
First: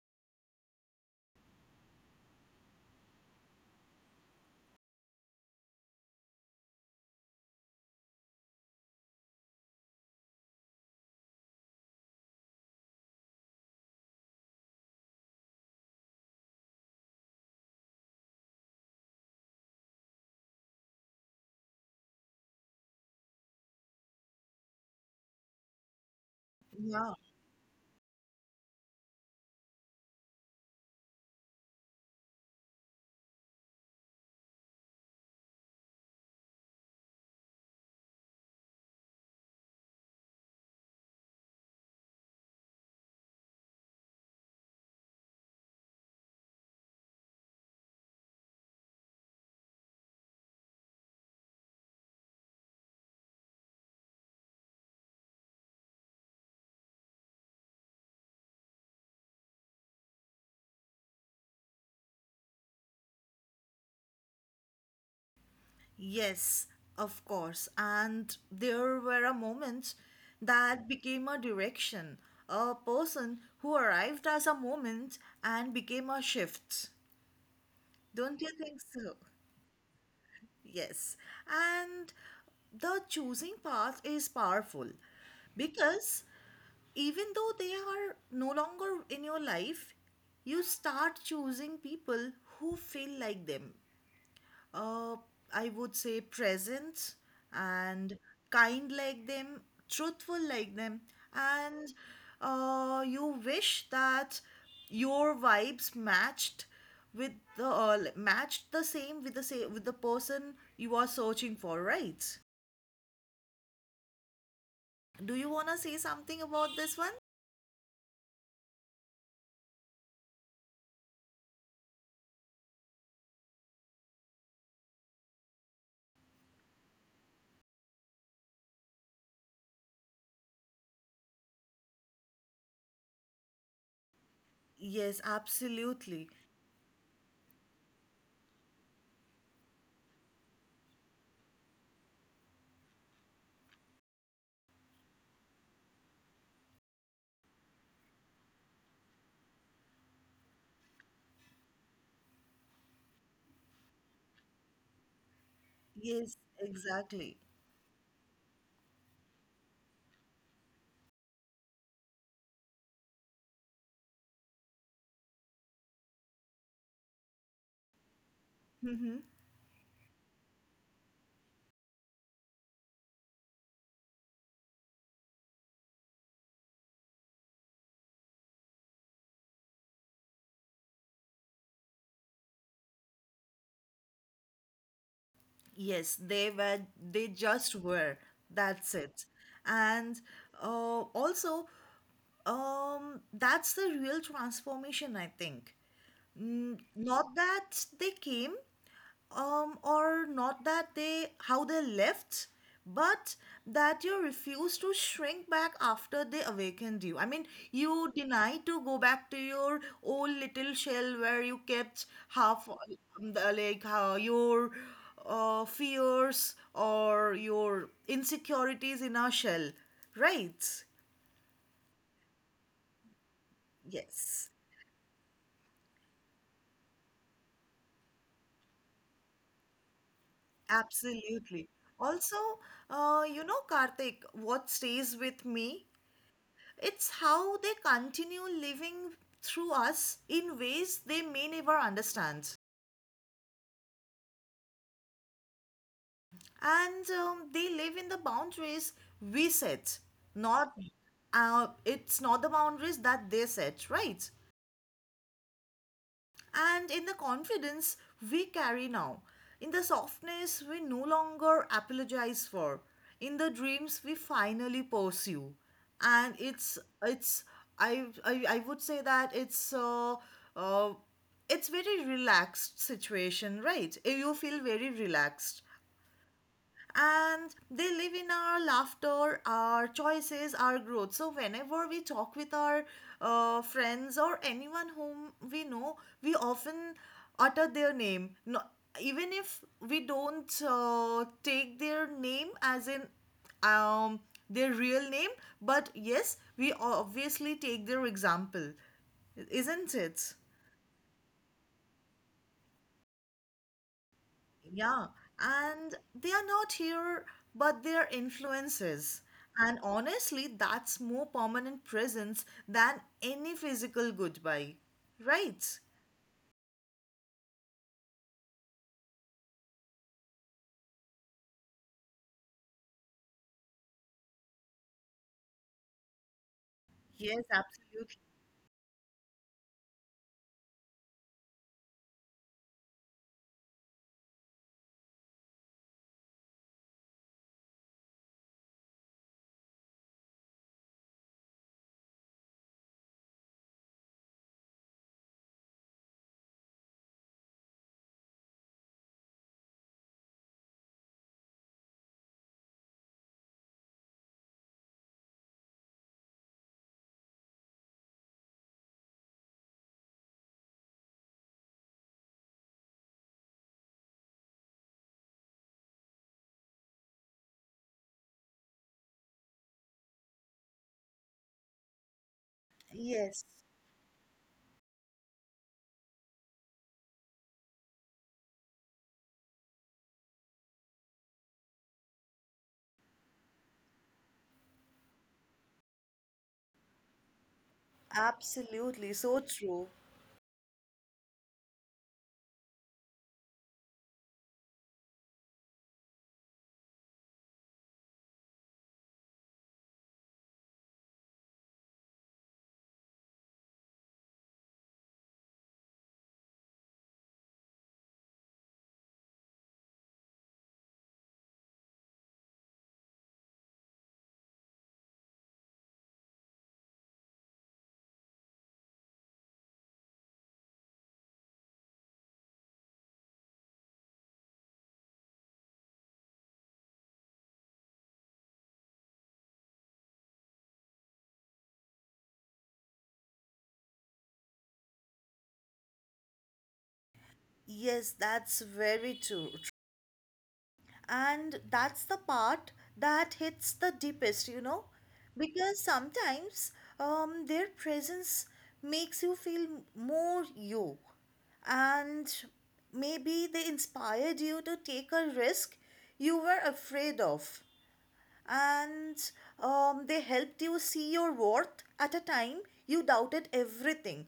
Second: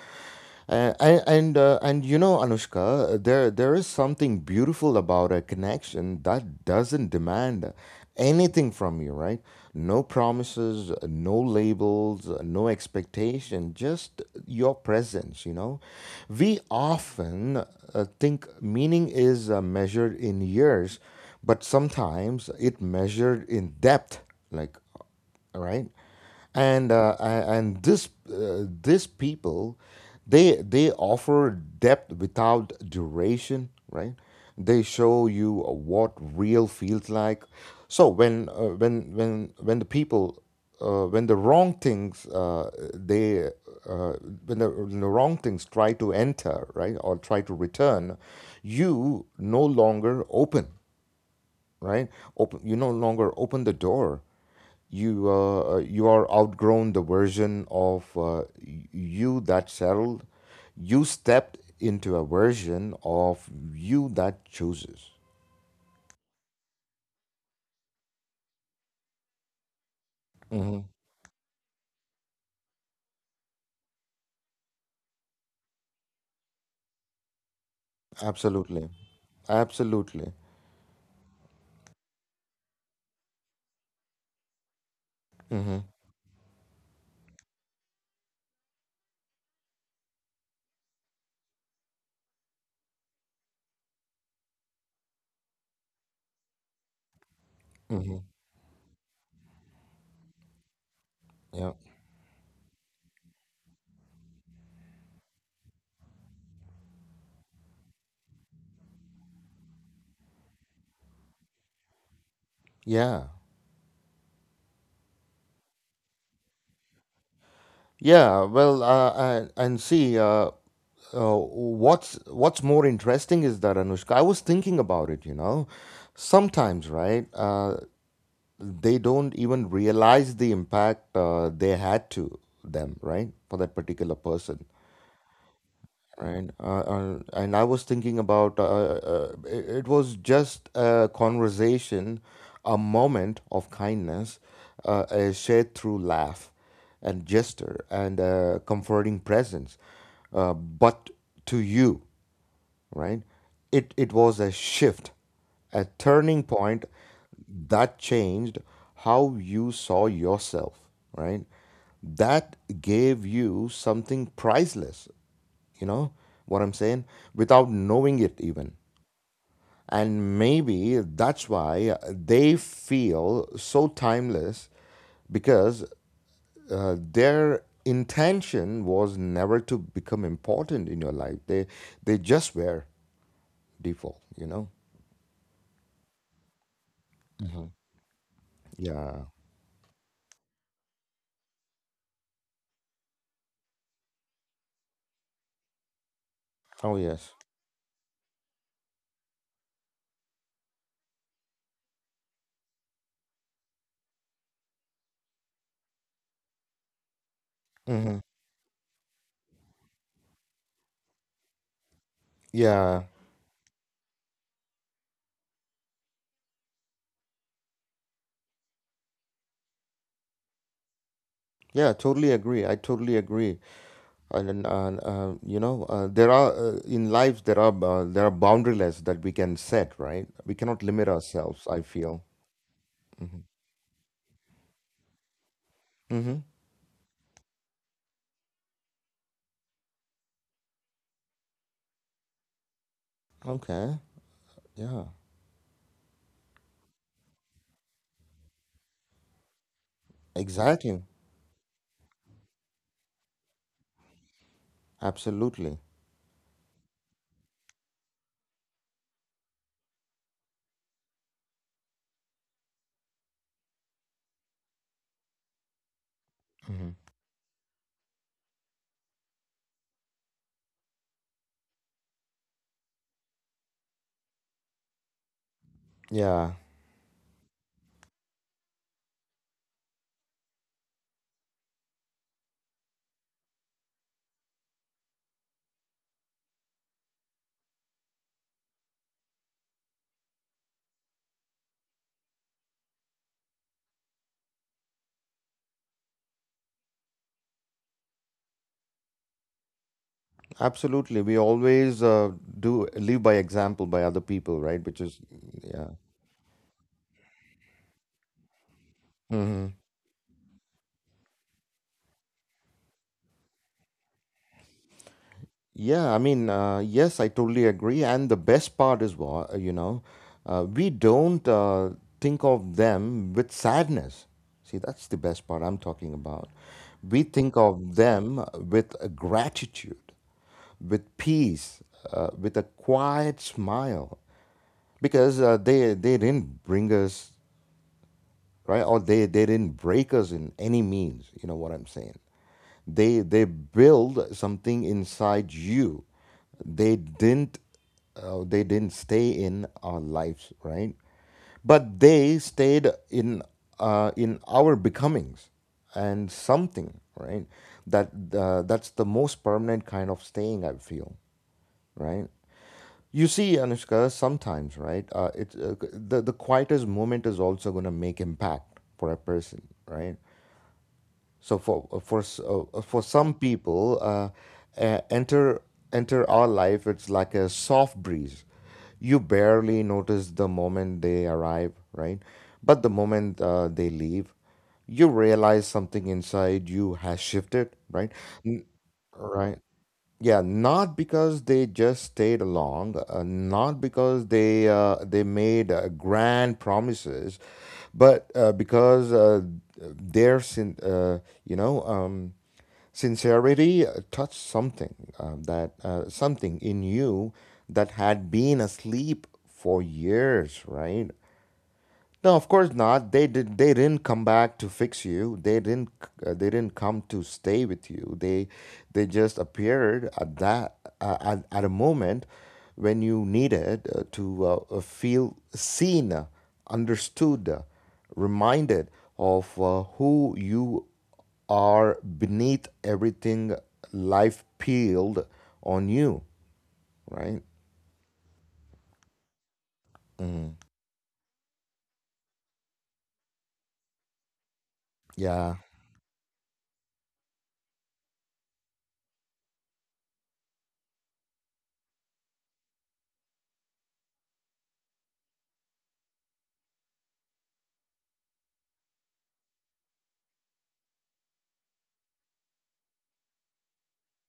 And you know, Anushka, there is something beautiful about a connection that doesn't demand anything from you, right? No promises, no labels, no expectation, just your presence. You know, we often think meaning is measured in years, but sometimes it measured in depth, like all right. And Yeah. and this these people, they offer depth without duration, right? They show you what real feels like. So when the people, when the wrong things, they uh, when the wrong things try to enter, right, or try to return, you no longer open, right? Open, you no longer open the door. You you are outgrown the version of you that settled. You stepped into a version of you that chooses. Yes, of course. And there were a moment Hmm. that became a direction, a person who arrived as a moment and became a shift. Don't you think Absolutely, so? absolutely. Yes. And the choosing path is powerful Hmm. because even though they are no longer in your life, you start choosing people who feel like them, uh, I would say presence and Hmm. kind like them, truthful like them, Yeah, and you wish that your vibes matched with the like, matched the same with the same with the person you are searching for, right? yeah, Do you wanna say something about this one? yeah. Well, and see, uh, what's more interesting is that, Anushka, I was thinking about it. You know, sometimes, right? They don't even realize the impact they had to them, right? For that particular person, Yes, absolutely. right? And I was thinking about it, it was just a conversation, a moment of kindness, a shared through laugh and gesture and comforting presence. But to you, right? It was a shift, a turning Yes, point exactly. that changed how you saw yourself, right? That gave you something priceless, you know what I'm saying? Without knowing it even. Mm-hmm. And maybe that's why they feel so timeless because their intention was never to become important in your life. They just were default, you know. Yes, they were, they just were. That's Yeah. it. And uh, also, that's the real transformation, I think. Mm. Oh yes. Not that they came, or not that they how they left, but that you refuse to shrink back after they awakened you. I mean, Mm-hmm. you deny to go back to your old little shell where you kept half, Yeah. Like how your fears or your insecurities in our shell, right? Yeah. Totally agree. I totally agree. And, then, Yes, you know, there are in life there are boundaryless that we can set. Right. We cannot limit ourselves. I absolutely. feel. Also, Mm-hmm. You know, Karthik, what stays with me, Mm-hmm. it's how they continue living through us in ways they may never understand. Okay. Yeah. And they live in the boundaries we set, not, Exactly. It's not the boundaries that they set, right? Absolutely. And in the confidence we carry now, in the softness we no longer apologize for, in the dreams we finally pursue. And it's, Hmm. it's I would say that uh, it's very relaxed situation, right? Eh, you feel very relaxed, Yeah. and they live in our laughter, our choices, our growth. So, whenever we talk with our friends or anyone whom we know, we often utter their name. No, even if we don't take their name as in um, their real name, but yes, we obviously take their example, isn't it? Absolutely. We always do live by example by other people, right? Which Yeah, is yeah. and they are not here, but their influences. Mhm. And honestly, that's more permanent presence than any physical goodbye, right? Yeah, I mean, yes, I totally agree. And the best part is what, you know, we don't think of them with sadness. See, that's the best part I'm talking about. We Yes, think of absolutely. them with a gratitude, with peace, with a quiet smile, because they didn't bring us, right? Or they didn't break us in any means, you know what I'm saying? They build something inside you. They didn't, they didn't stay in our lives, right? But they stayed in our becomings and something, right? That, that's the most permanent kind of staying, I feel, right? You see, Anushka, sometimes, right? It the quietest moment is also going to make impact for a person, right? So for some Yes, people, uh, enter enter our life, it's like a soft breeze. You barely notice the moment they arrive, right? But the moment they leave, you realize something inside you has shifted, right? absolutely. So Right. true. Yeah, not because they just stayed along, not because they made grand promises, but because their sin, uh, you know, sincerity touched something that something in you that had been asleep for years, right? No, of course not. They did. They didn't come back to fix you. They didn't. They didn't come to stay with you. They just appeared at that at a moment when you needed to feel seen, understood, reminded of who you are beneath everything life peeled on you. Right? Yes, that's very true. Mm. And that's the part that hits the deepest, you know, Yeah. because sometimes their presence makes you feel more you, and maybe they inspired you to take a risk you were afraid of, and they helped you see your worth at a time you doubted everything.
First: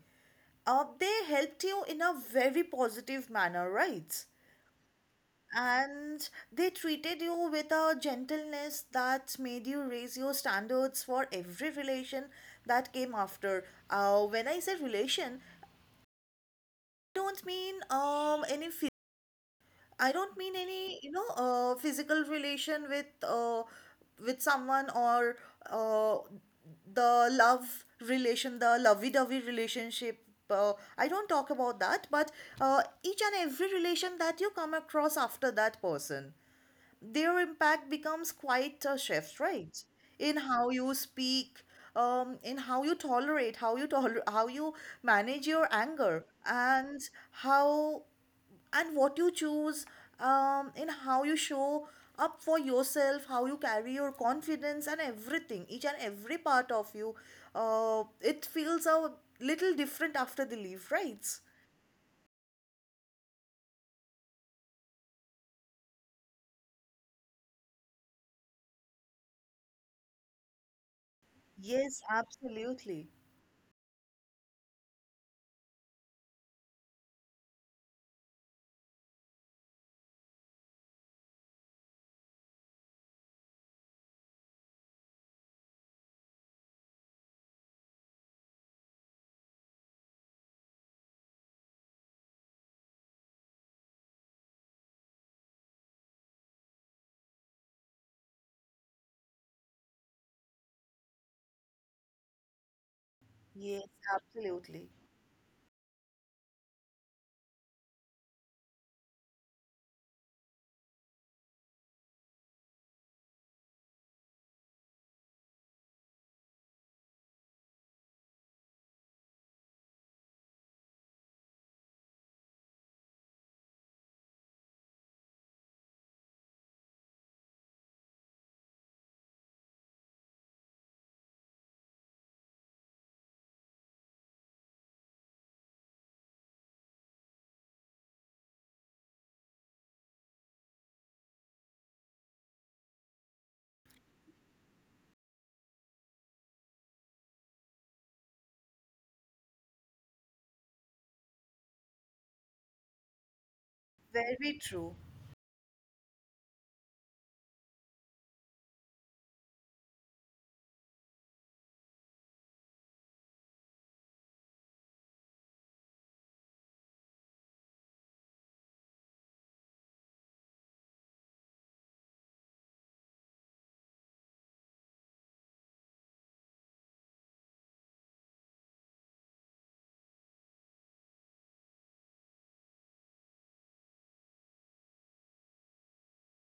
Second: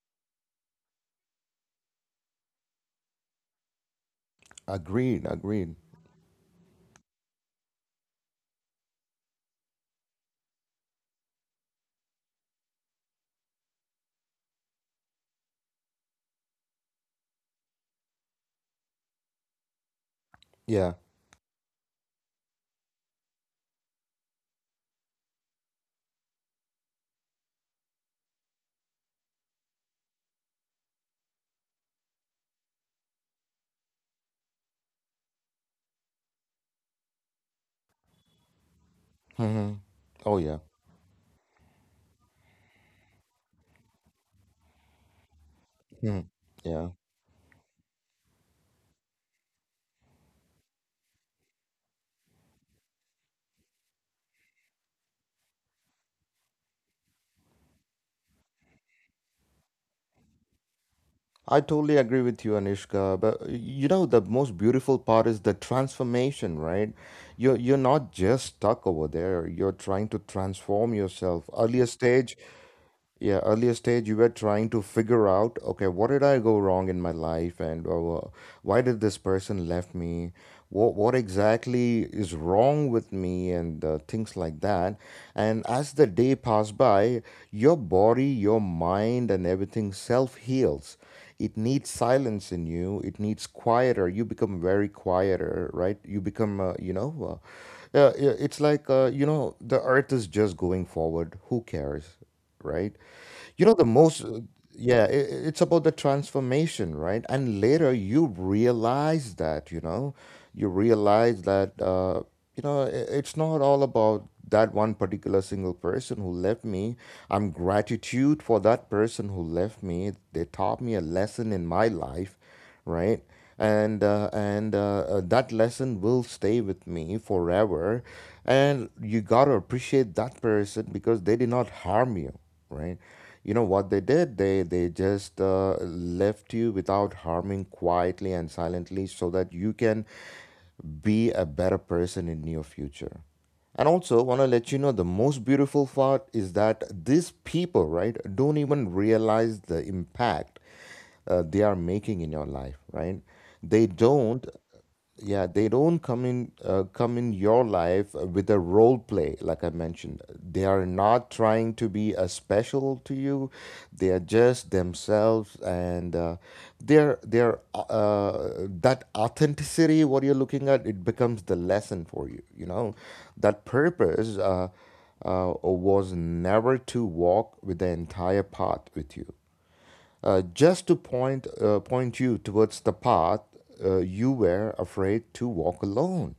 They helped you in a very positive manner, right? Agreed. Agreed. And they treated you with a gentleness that made you raise your standards for every relation that came after. When I say relation, I don't mean any I don't mean Yeah. any, you know, physical relation with someone, or uh, the love relation, the lovey-dovey relationship. I don't talk about that, but each and every relation that you come across after that person, their impact becomes quite a shift, Hmm. right? Oh In yeah. how you speak, in how you tolerate, how you manage your anger, Mhm. Yeah, and how and what you choose, in how you show up for yourself, how you carry your confidence, and everything, each and every part of you, it feels a little different after the leave, right? I totally agree with you, Anishka. But you know, the most beautiful part is the transformation, right? You're not just stuck over there. You're trying to transform yourself. Earlier Yes, stage, absolutely. yeah, earlier stage, you were trying to figure out, okay, what did I go wrong in my life, and why did this person left me? What exactly is wrong with me, and things like that. And as the day passed by, your body, your mind, and everything self heals. It needs silence in you. It needs quieter. You become very quieter, right? You become, you know, it's like you know, the earth is just going forward. Who cares, right? You know, the Yes, most, absolutely. yeah, it's about the transformation, right? And later you realize that, you know, you realize that, you know, I it's not all about that one particular single person who left me. I'm gratitude for that person who left me. They taught me a lesson in my life, right? And that lesson will stay with me forever. And you gotta appreciate that person because they did not harm you, right? You know what they did? They just left you without harming quietly and silently, so that you can be a better person in your future. And also, want to let you know the most beautiful part is that these people, right, don't even realize the impact they are making in your life, right? They don't, Very true. yeah, they don't come in, come in your life with a role play like I mentioned. They are not trying to be a special to you. They are just themselves, and their that authenticity. What you're looking at, it becomes the lesson for you. You know, that purpose was never to walk with the entire path with you, just to point point you towards the path you were afraid to walk alone,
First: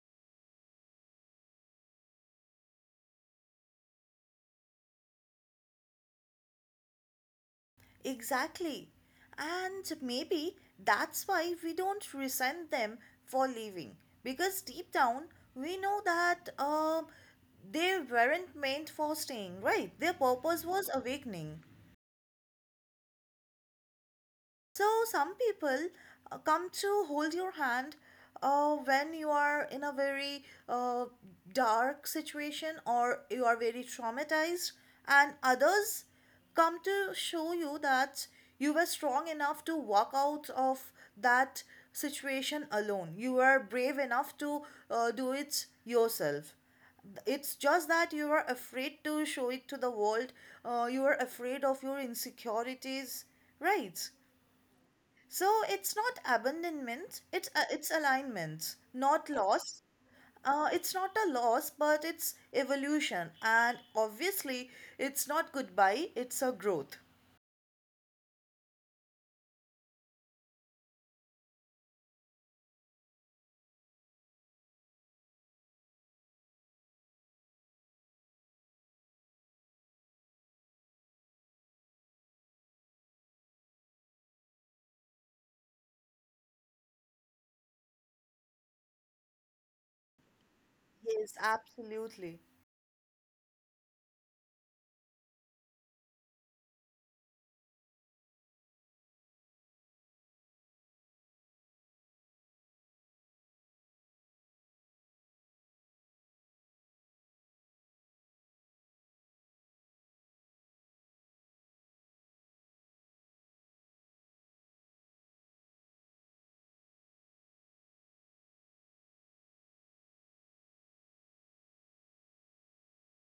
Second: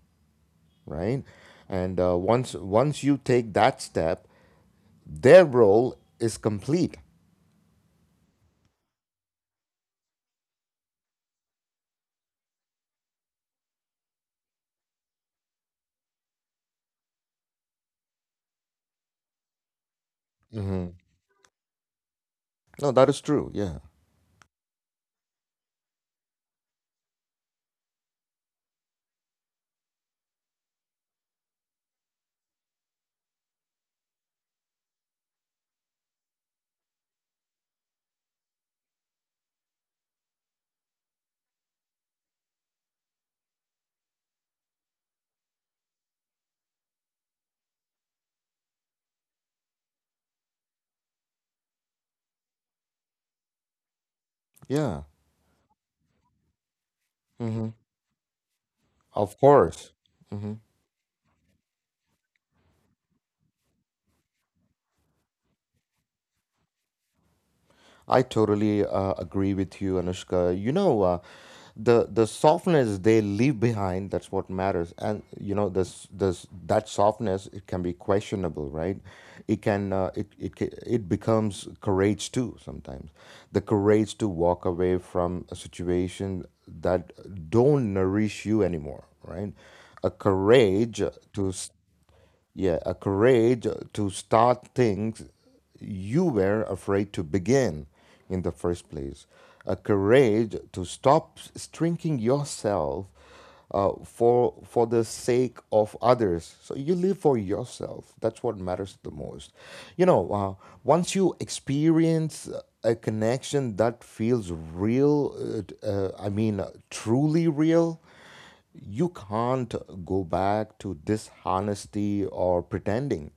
right. And once you take that step, their role is complete. Exactly. And maybe that's why we don't resent them for leaving, because deep down we know that they weren't meant for staying, right? Their purpose was Hmm. awakening. No, that is true. Yeah. So some people come to hold your hand when you are in a very dark situation, or you are very traumatized, and others come to show you that you were strong enough to walk out of that situation alone. You were brave enough to do it yourself. It's just that you are afraid to show it to the world, you are afraid of your insecurities, right? Yeah. So it's not abandonment, it's, Hmm. it's alignment, not Of loss. course. It's not a loss, but it's evolution, and obviously, it's not goodbye. It's a growth. I totally agree with you, Anushka. You know, the softness they leave behind, that's what matters, and you know this that softness, it can be questionable, right? It can it becomes courage too sometimes, the courage to walk away from a situation that don't nourish you anymore, right? A courage Yes, to absolutely. yeah, a courage to start things you were afraid to begin in the first place. A courage to stop shrinking yourself for the sake of others. So you live for yourself. That's what matters the most. You know, once you experience a connection that feels real, truly real, you can't go back to dishonesty or pretending.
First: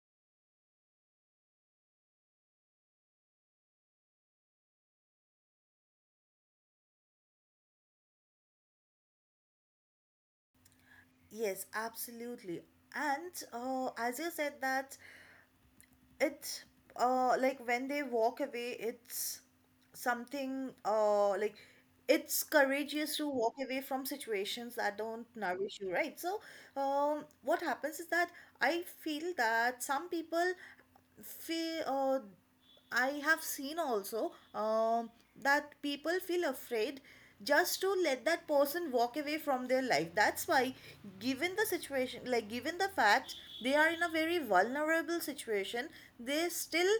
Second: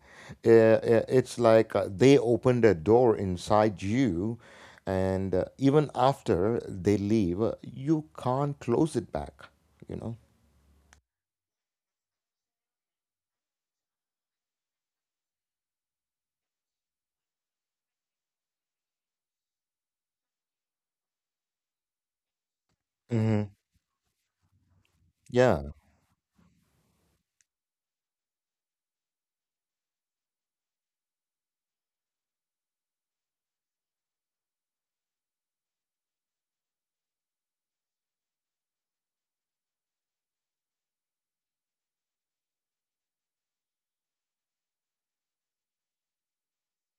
It's like they opened a door inside you, and even after they leave, you can't close it back, you know? Yes, absolutely. And as you said that it's, like when they walk away it's something, like it's courageous to Hmm. walk away from situations that don't Yeah, nourish you, right? So what happens is that I feel that some people feel I have seen also, that people feel afraid just to let that person walk away from their life. That's why, given the situation, like given the fact they are in a very vulnerable situation, they still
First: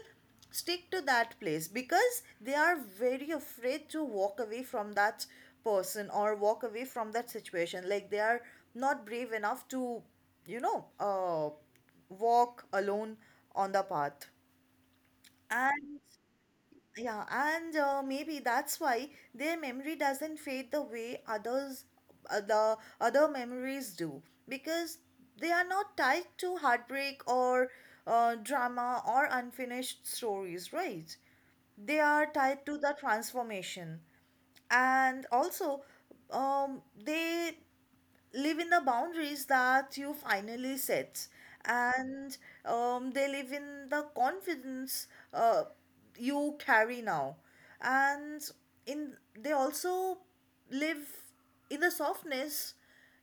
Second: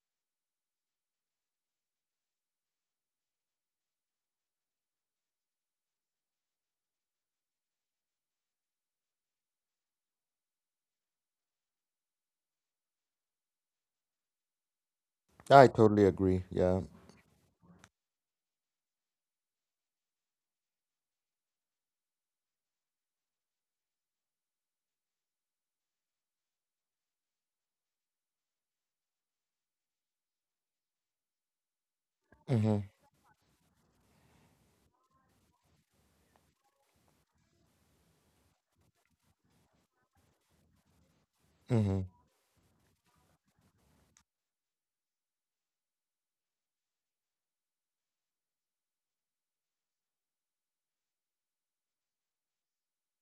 stick to that place because they are very afraid to walk away from that person, or walk away from that situation. Like they are not brave enough to, you know, walk alone on the path. I And totally agree. Yeah. yeah, and maybe that's why their memory doesn't fade the way others, the other memories do, because they are not tied to heartbreak or drama or unfinished stories, right? They are tied to Hmm. the transformation, and also, they live in the boundaries that you finally set, Hmm. and they live in the confidence uh, you carry now, and in, they also live in the softness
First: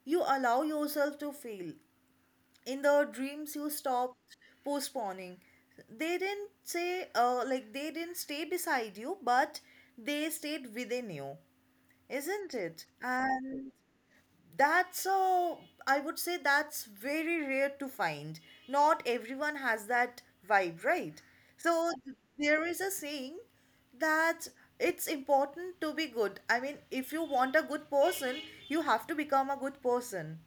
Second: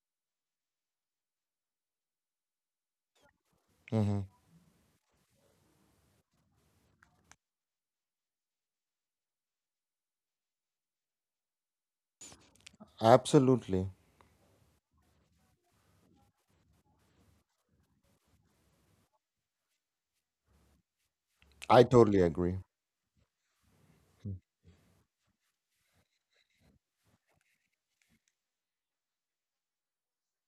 you allow yourself to feel, in the dreams you Hmm. stopped postponing. They didn't say like they didn't stay beside you, but they stayed within you, isn't it? And Absolutely. that's a, I would say that's very rare to find. Not everyone has that vibe, right? I So totally agree. there is a saying that it's important to be good. I mean, if you want a good person, you have to become a good person.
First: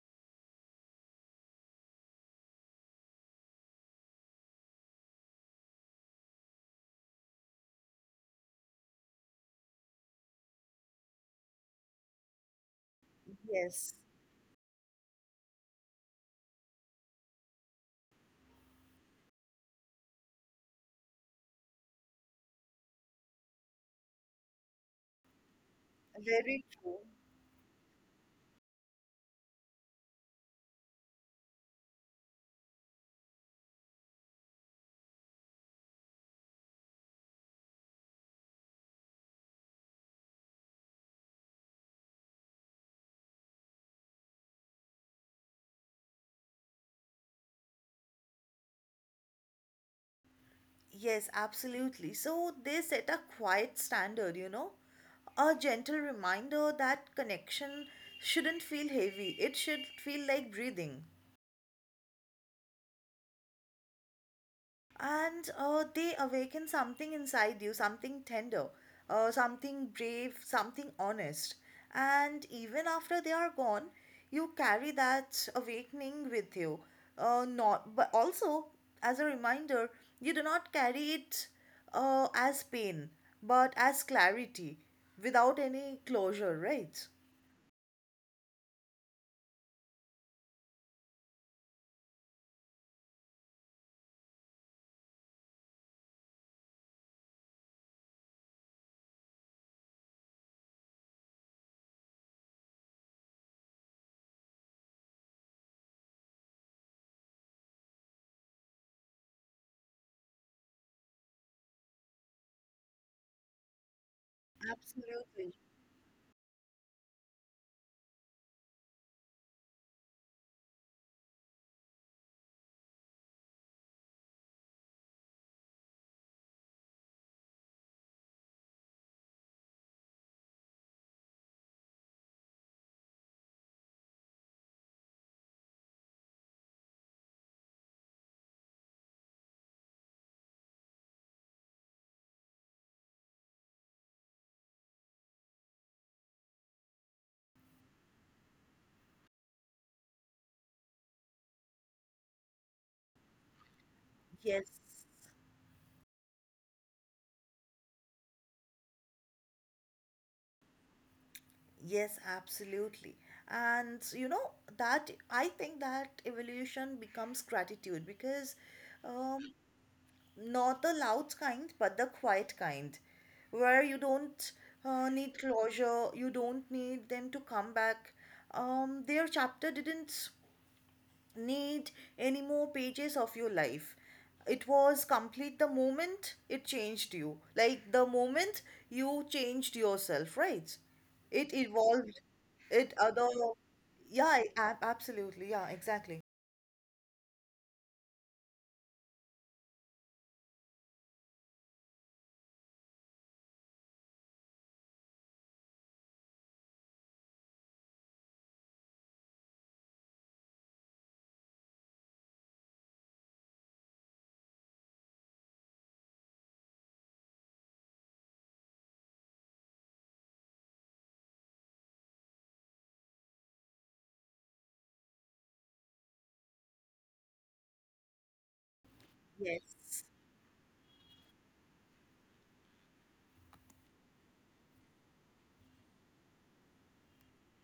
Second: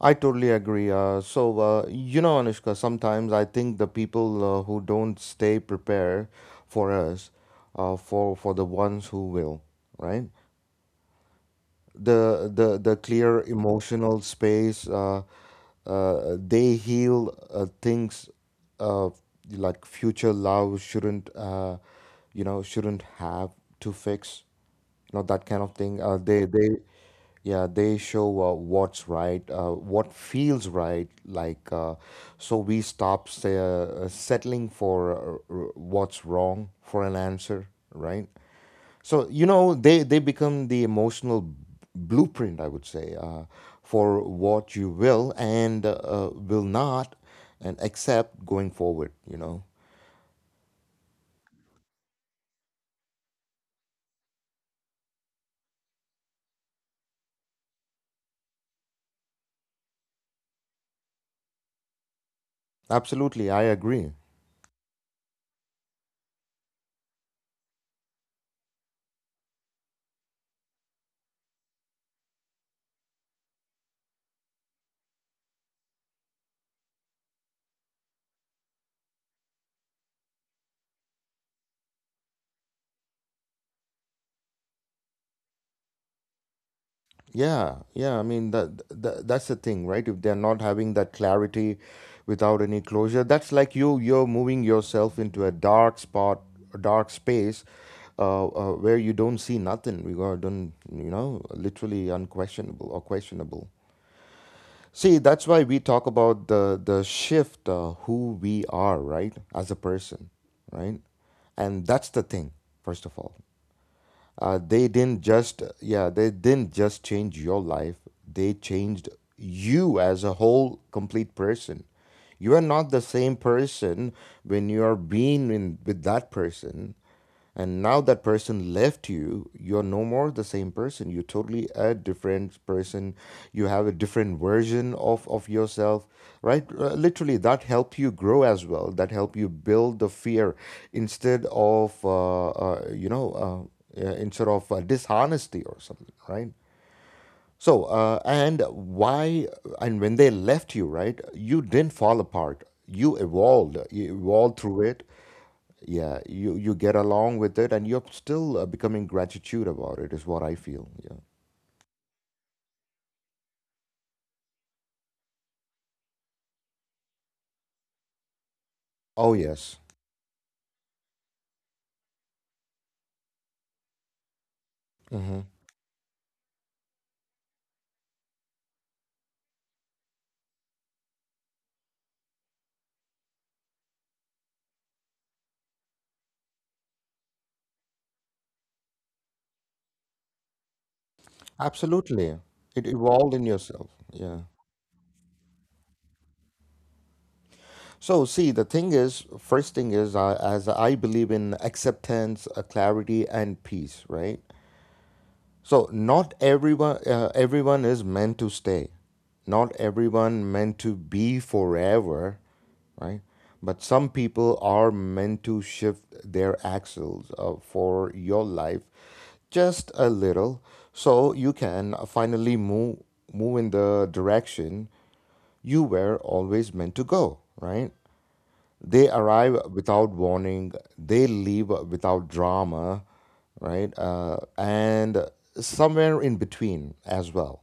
I totally agree. You know, Anushka, sometimes I think the people who don't stay prepared for us, for the ones who will, right? The clear Yes, emotional space, they heal things, uh, like future love shouldn't, you know, shouldn't have to fix, you know, that kind of thing. Very They true. yeah, they show what's right, what feels right, like, so we stop say, settling for what's wrong for an answer, right? So you know they become the emotional blueprint, I would say, for what you will and will not and accept going forward. You know, Yes, absolutely. So they set a quiet standard, you know, a gentle reminder that connection shouldn't feel heavy. It should feel like breathing. absolutely, I agree. And They awaken something inside you, something tender, something brave, something honest. And even after they are gone, you carry that awakening with you, not but also as a reminder. You do not carry it as pain but as clarity, without any closure, right? Yeah, yeah. I mean that, that that's the thing, right? If they're not having that clarity without any closure, that's like you're moving yourself into a dark spot, a dark space. Where you don't see nothing, you are don't literally unquestionable or questionable. See, that's why we talk about the shift, who we are, right, as a person, right, and that's the thing. First of all, they didn't Absolutely. just, yeah, they didn't just change your life, they changed you as a whole complete person. You are not the same person when you are being in, with that person, and now that person left you, you're no more the same person, you're totally a different person. You have a different version of yourself, right. Literally that help you grow as well, that help you build the fear instead of instead of dishonesty or something, right? So, and why, and when they left you, right, you didn't fall apart. You evolved. You evolved Yes. through it. Yeah, you get along with it, and you're still becoming gratitude about it, is what I feel. Yeah. Yes, absolutely. And you know, that I think that evolution becomes gratitude because, Oh, um, yes. not the loud kind, but the quiet kind, where you don't need Hmm. closure, you don't need them to come back. Their chapter didn't need any more pages of your life. It was complete the moment it changed you. Like the moment you changed yourself, right? It evolved. Absolutely. It It other. evolved in yourself. Yeah, Yeah. Absolutely. Yeah, exactly. So, see, the thing is, first thing is, as I believe in acceptance, clarity, and peace, right? So not everyone, everyone is meant to stay. Not everyone meant to be forever, right? But some people are meant to shift their axles for your life, just a little, so you can finally move in the direction you were always meant to go, right? They arrive Yes. without warning, they leave without drama, right? And somewhere in between as well.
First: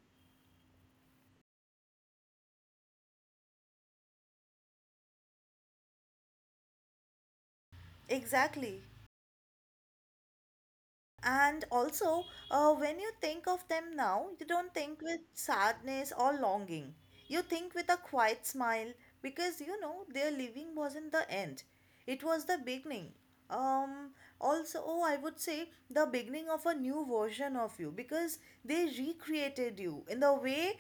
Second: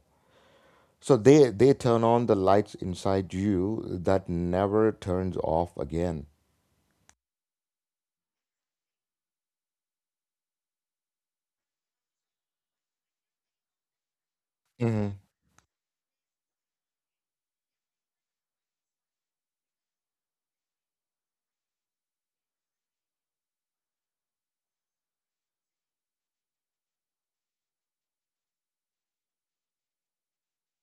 So they turn on the lights inside you that never turns off again. Exactly. And also, when you think of them now, you don't think Hmm. with sadness or longing. You think with a quiet smile, because you know their living wasn't the end, it was the beginning. Um, Also, oh, I would say the beginning of a new version of you, because they recreated you in the way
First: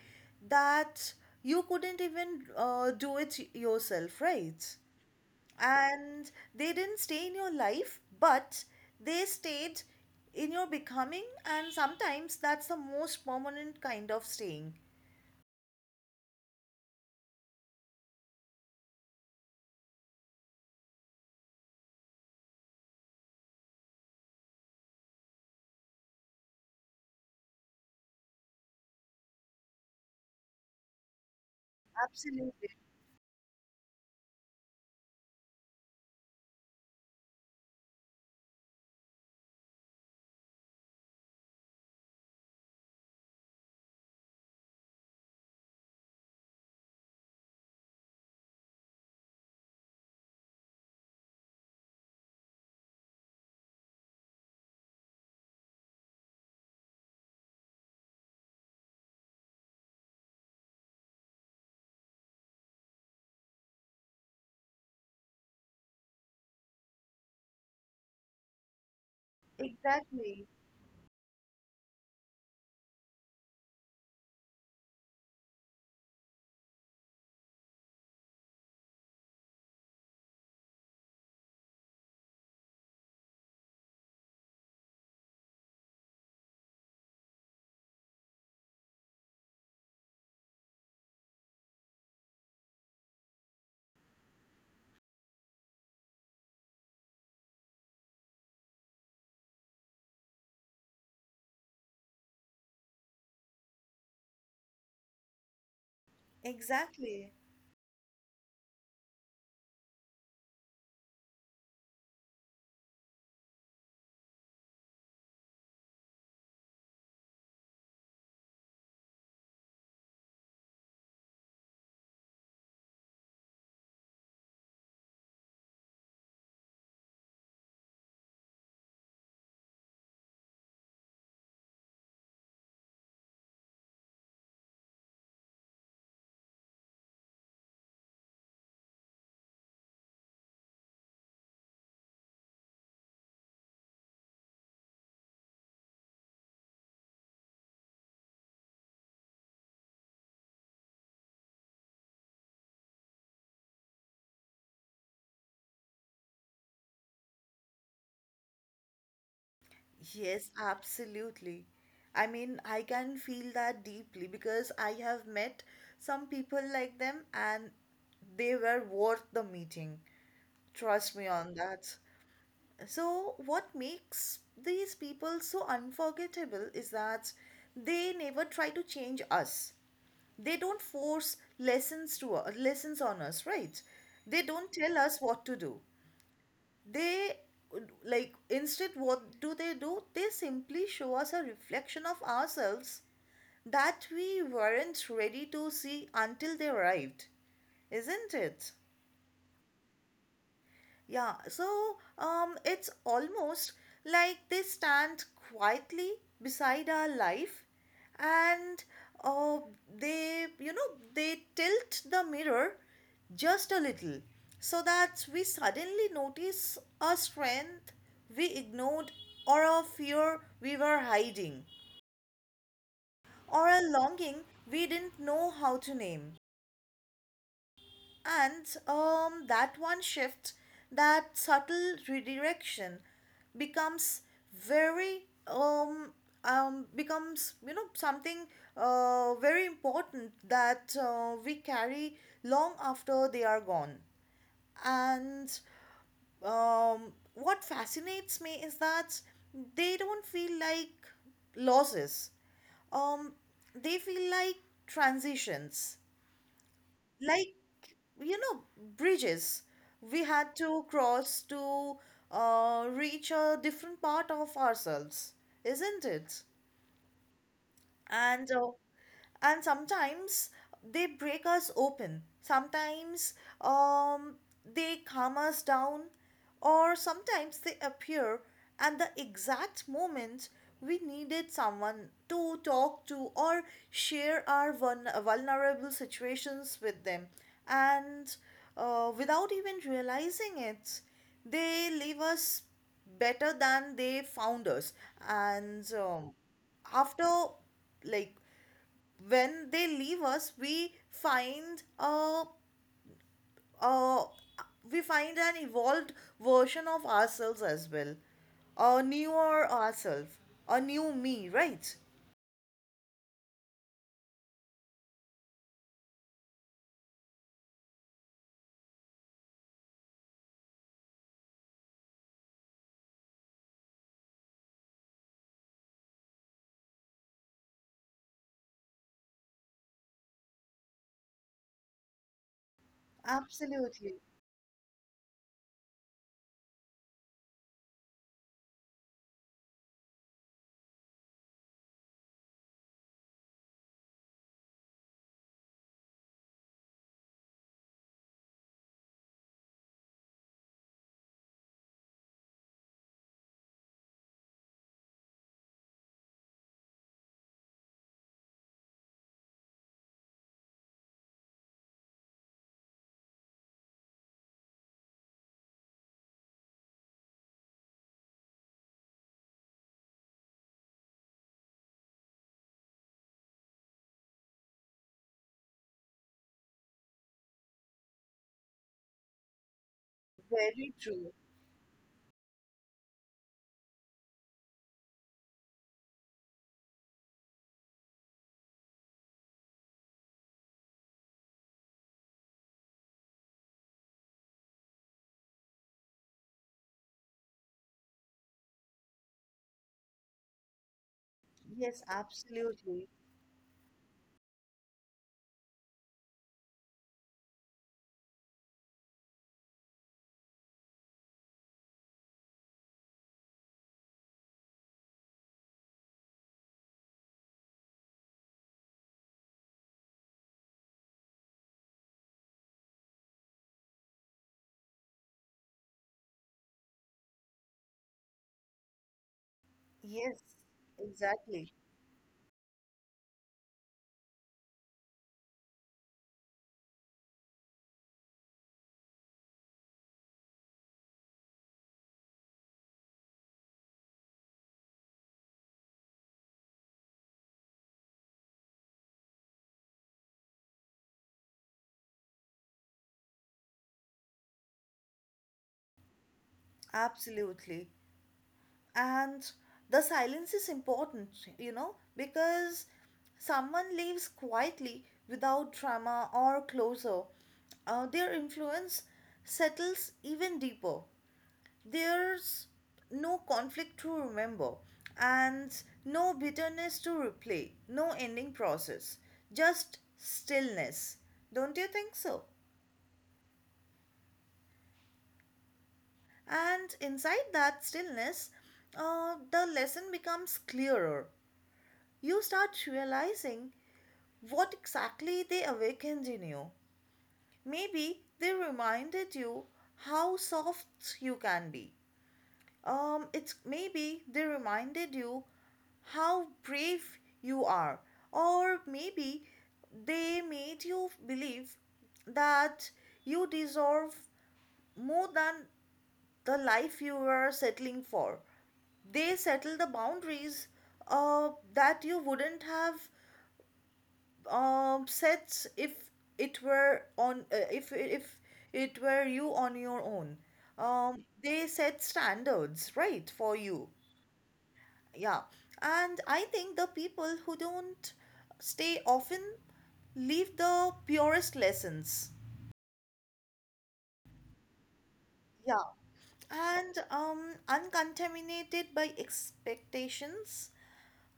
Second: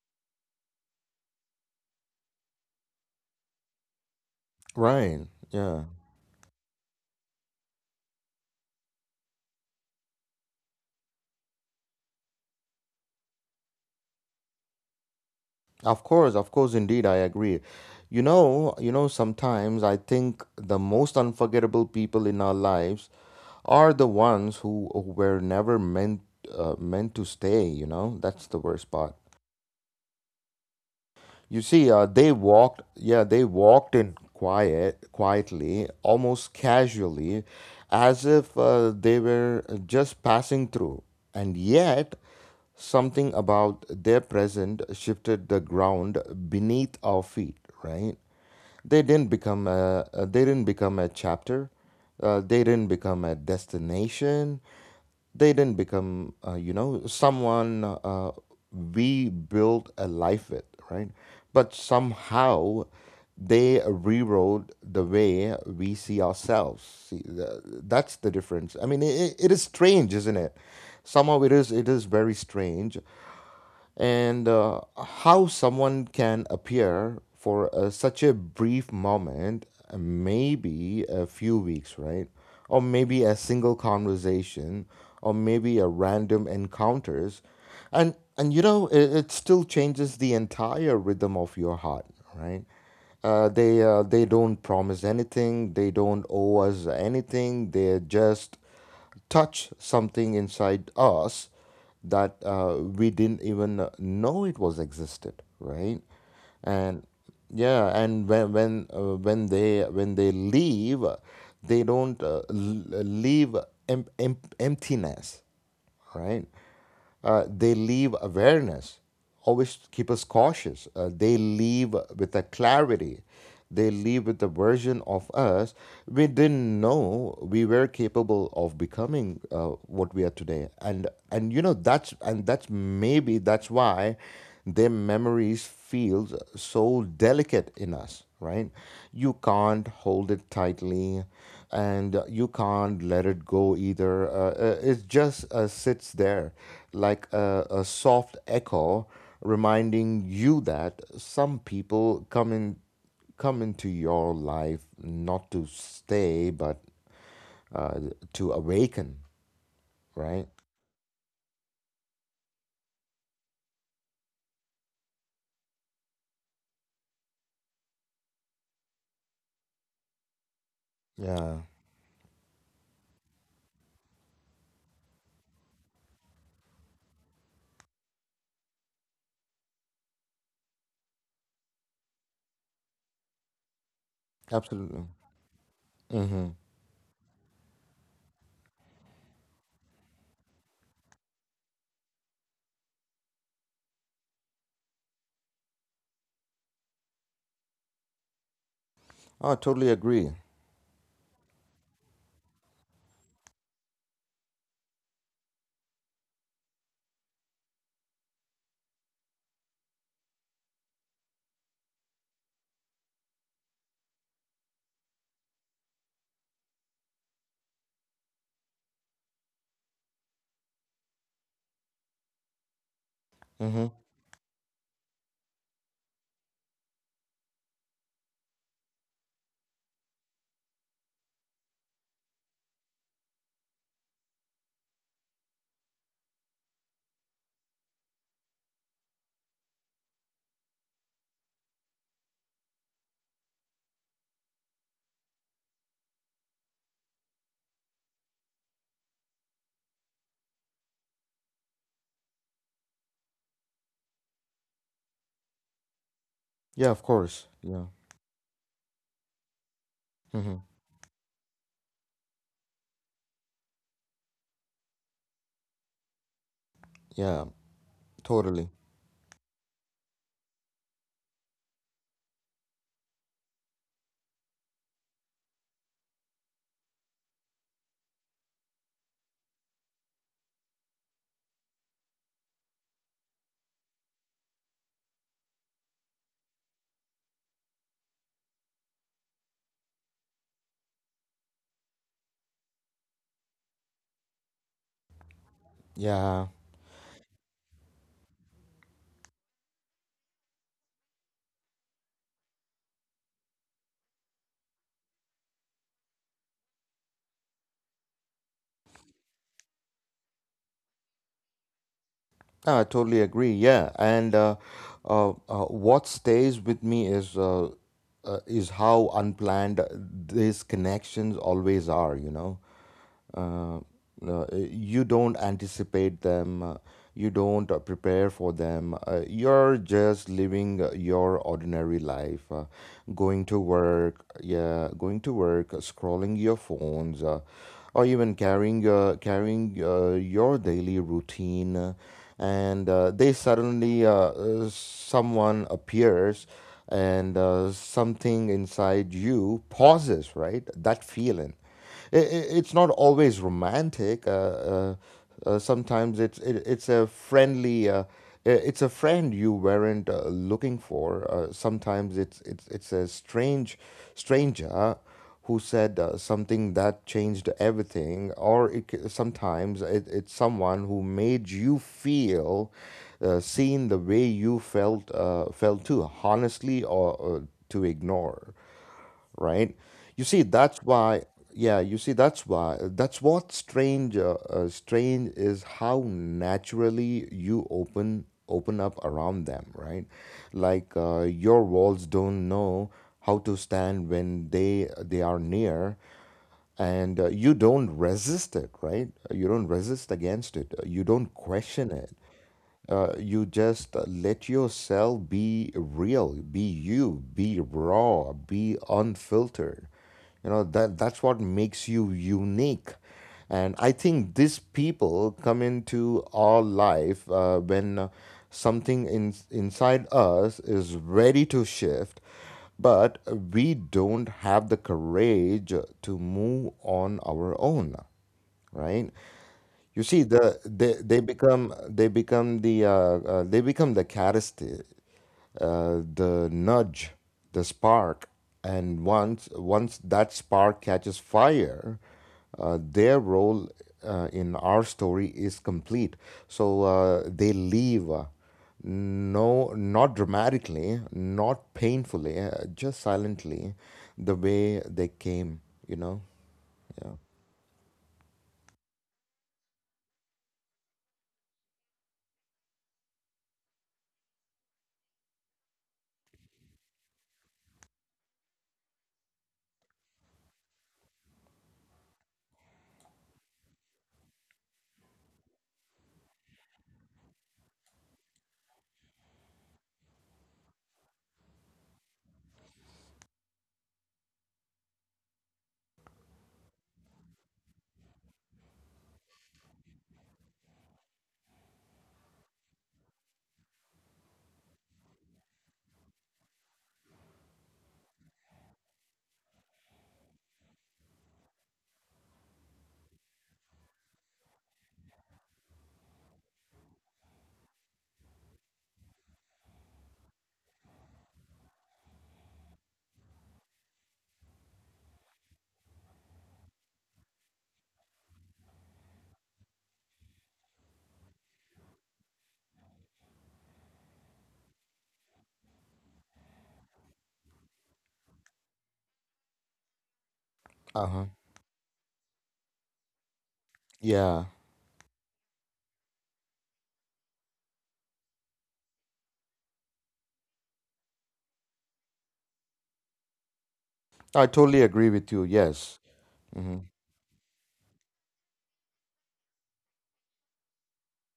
that you couldn't even do it yourself, right? Right. Yeah. And they didn't stay in your life, but they stayed in your becoming, and sometimes that's the most permanent kind of staying. Of course, indeed, I agree. You know, sometimes I think the most unforgettable people in our lives are the ones who were never meant to stay, you know? That's the worst part. You see, they Absolutely. walked, yeah, they walked in quietly, almost casually, as if they were just passing through. And yet, something about their present shifted the ground beneath our feet, right? They didn't become they didn't become a chapter. They didn't become a destination, they didn't become someone we built a life with, right, but somehow they rewrote the way we see ourselves. See that's the difference. I mean, it is strange, isn't Exactly. it? Somehow it is very strange. And how someone can appear for such a brief moment, maybe a few weeks, right? Or maybe a single conversation, or maybe a random encounters, and you know it still changes the entire rhythm of your heart, right? They don't promise anything. They don't owe us anything. They're just touch something inside us that we didn't even know it was existed, right? And Exactly. yeah, and when they leave, they don't leave emptiness, right? They leave awareness, always keep us cautious. They leave with a clarity. They leave with a version of us we didn't know we were capable of becoming, what we are today. And that's maybe that's why their memories feels so delicate in us, right? You can't hold it tightly, and you can't let it go either. It just sits there like a soft echo, reminding you that some people come into your life not to stay but uh, to awaken, right? Yes, absolutely. I mean, I can feel that deeply, because I have met some people like them, and they were worth the meeting, trust me on Yeah, that. So, what makes these people so unforgettable is that they never try to change us. They don't force lessons to us, lessons on us, right? They don't tell absolutely. us what to do. Mm-hmm. They, like, instead, what do? They simply show us a reflection of ourselves that we weren't ready to see until they arrived, isn't it? Oh, I totally agree. Yeah, so it's almost like they stand quietly beside our life and, uh, they, you know, they tilt the mirror just a little, so that we suddenly notice a strength we ignored, or a fear we were hiding, or a Mm-hmm. longing we didn't know how to name. And that one shift, that subtle redirection, becomes very becomes, you know, something very important that we carry long after they are gone. And what fascinates me is that they don't feel like losses. Um, they feel like transitions, Yeah, of like, course. Yeah. you know, bridges we had Mm-hmm. to cross to reach a different part of ourselves, isn't it? Yeah, and uh, totally. and sometimes they break us open, sometimes um, they calm us down, or sometimes they appear at the exact moment we needed someone to talk to, or share our vulnerable situations with them, and without even realizing it, they leave us better than they found us. And Yeah. after, like, when they leave us, we find a we find an evolved version of ourselves as well, a newer ourselves, a new me, right? No, I totally agree. Yeah, and uh, uh, what stays with me is how unplanned these connections always are. You know, uh, you don't anticipate them, you don't prepare for them, you're just living your ordinary life, going to Absolutely. work, yeah, going to work, scrolling your phones, or even carrying your daily routine, and they suddenly someone appears, and something inside you pauses, right, that feeling. It's not always romantic. Sometimes it's a friendly. It's a friend you weren't looking for. Sometimes it's a stranger who said something that changed everything, or sometimes it's someone who made you feel seen the way you felt too honestly, or to ignore, right? You see, that's Very why, true. yeah, you see, that's why, that's what strange, strange is how naturally you open up around them, right? Like your walls don't know how to stand when they are near, and you don't resist it, right? You don't resist against it. You don't question Yes, it, absolutely. You just let yourself be real, be you, be raw, be unfiltered. You know that that's what makes you unique. And I think these people come into our life when something inside us is ready to shift, but we don't have the courage to move on our own, right? You see, Yes, they exactly. become they become the catalyst, the nudge, the spark, and once that spark catches fire, their role in our story is complete. So they leave. No, not dramatically, not painfully, just silently, the way they came, you know? Yeah. Absolutely. And the silence is important, you know, because someone leaves quietly without drama or closure, their influence settles even deeper. There's no conflict to remember, and no bitterness to replay, no ending process, just stillness. Don't you think so? And inside that stillness, the lesson becomes clearer. You start realizing what exactly they awakened in you. Maybe they reminded you how soft you can be. It's, maybe they reminded you how brave you are, or maybe they made you believe that you deserve more than the life you were settling for. They settle the boundaries that you wouldn't have sets if it were on if it were you on your own. Uh huh. They set standards, right, for you. Yeah. Yeah, and I think the people who don't stay often leave the purest lessons. I totally agree with you. Yeah, Yes. Hmm. and uncontaminated by expectations,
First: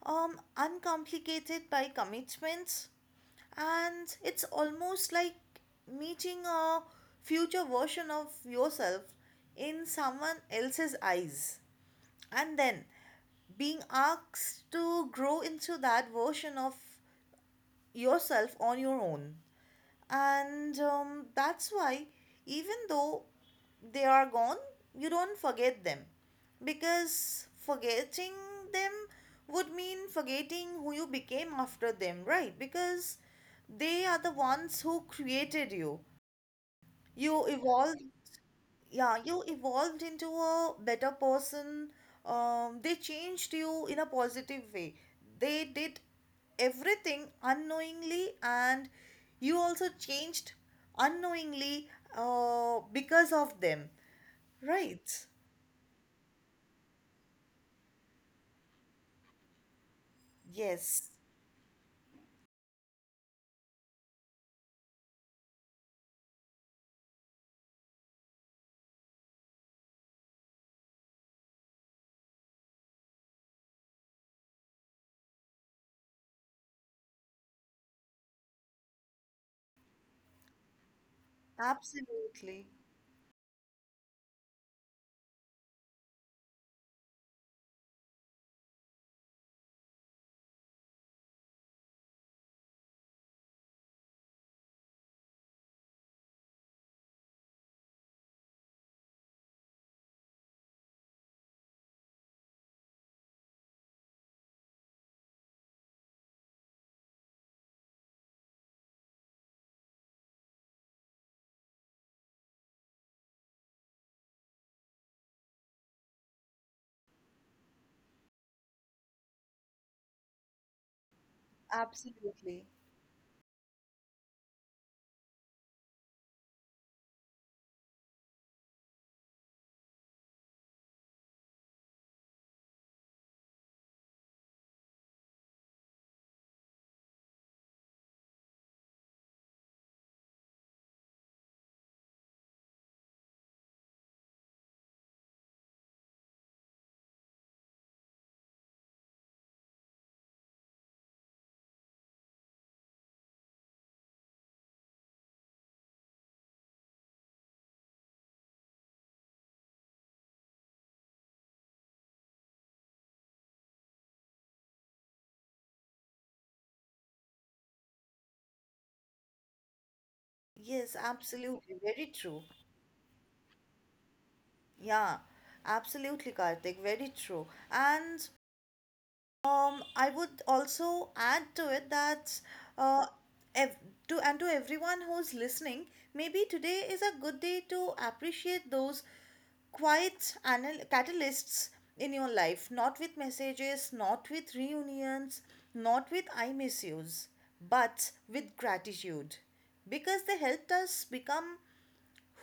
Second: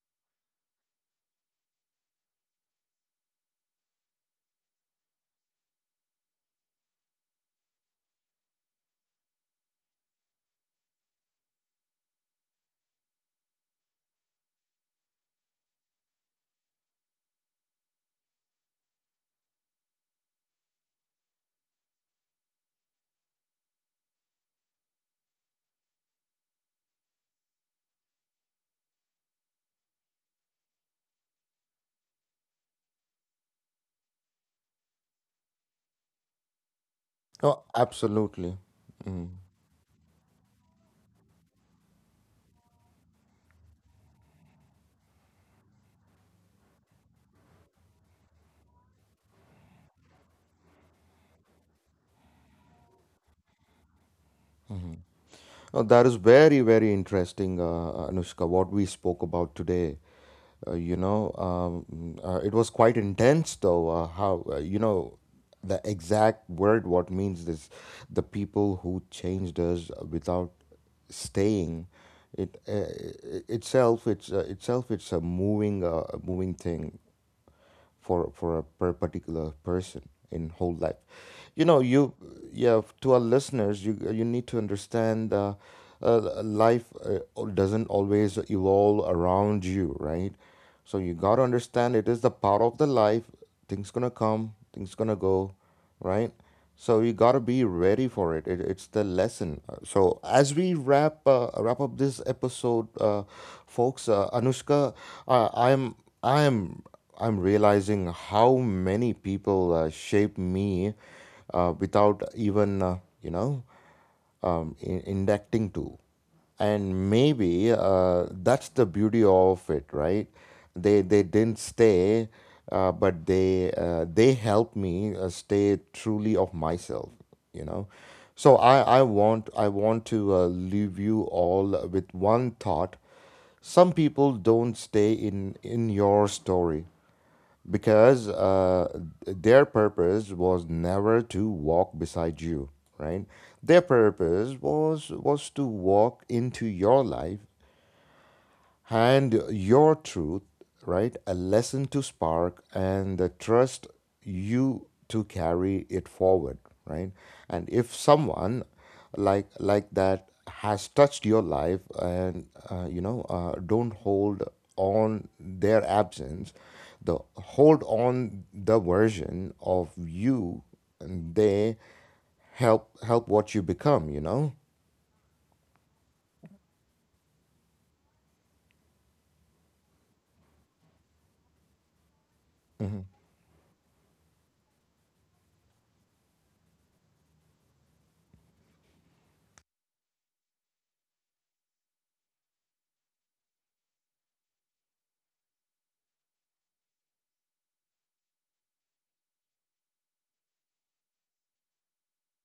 uncomplicated by commitments, and it's almost like meeting a future version of yourself in someone else's eyes, and then being asked to grow into that version of yourself on your own. And that's why, even though they are gone, you don't forget them, because forgetting them would mean forgetting who you became after them, right? Because they are the ones who created you. You Oh, evolved. absolutely. Yeah, Mhm. you evolved into a better person. They changed you in a positive way. They did everything unknowingly, and you also changed unknowingly because of them, right? Oh, that is very, very interesting, Anushka, what we spoke about today. You Yes, know, it was quite intense, though, how, you know, the exact word what means this, the people who changed us without staying, itself it's a moving thing for a per particular person in whole life. You know, you absolutely. yeah, to our listeners, you need to understand. Life doesn't always evolve around you, right? So you got to understand it is the part of the life. Things gonna come, things gonna go, right? So you got to be ready for it. It's the lesson. So as we wrap up this episode, folks, Anushka, uh, I'm I'm I'm realizing how many people shape me without even you know inducting to, and maybe that's the beauty of it, right, they didn't stay, Absolutely. But they helped me stay truly of myself, you know. So I want to leave you all with one thought. Some people don't stay in your story because their purpose was never to walk beside you, right, their purpose was to walk into your life, hand your truth, right? A lesson to spark, and the trust you to carry it forward, right? And if someone like that has touched your life, and don't hold on their absence, the hold on the version of you, Yes, and they absolutely. Very true. Help what you become, you know. Yeah, absolutely, Karthik. Very true. And I would also add to it that, Mm-hmm. uh, ev- to, and to everyone who's listening, maybe today is a good day to appreciate those quiet catalysts in your life, not with messages, not with reunions, not with I miss yous, but with gratitude, because they helped us become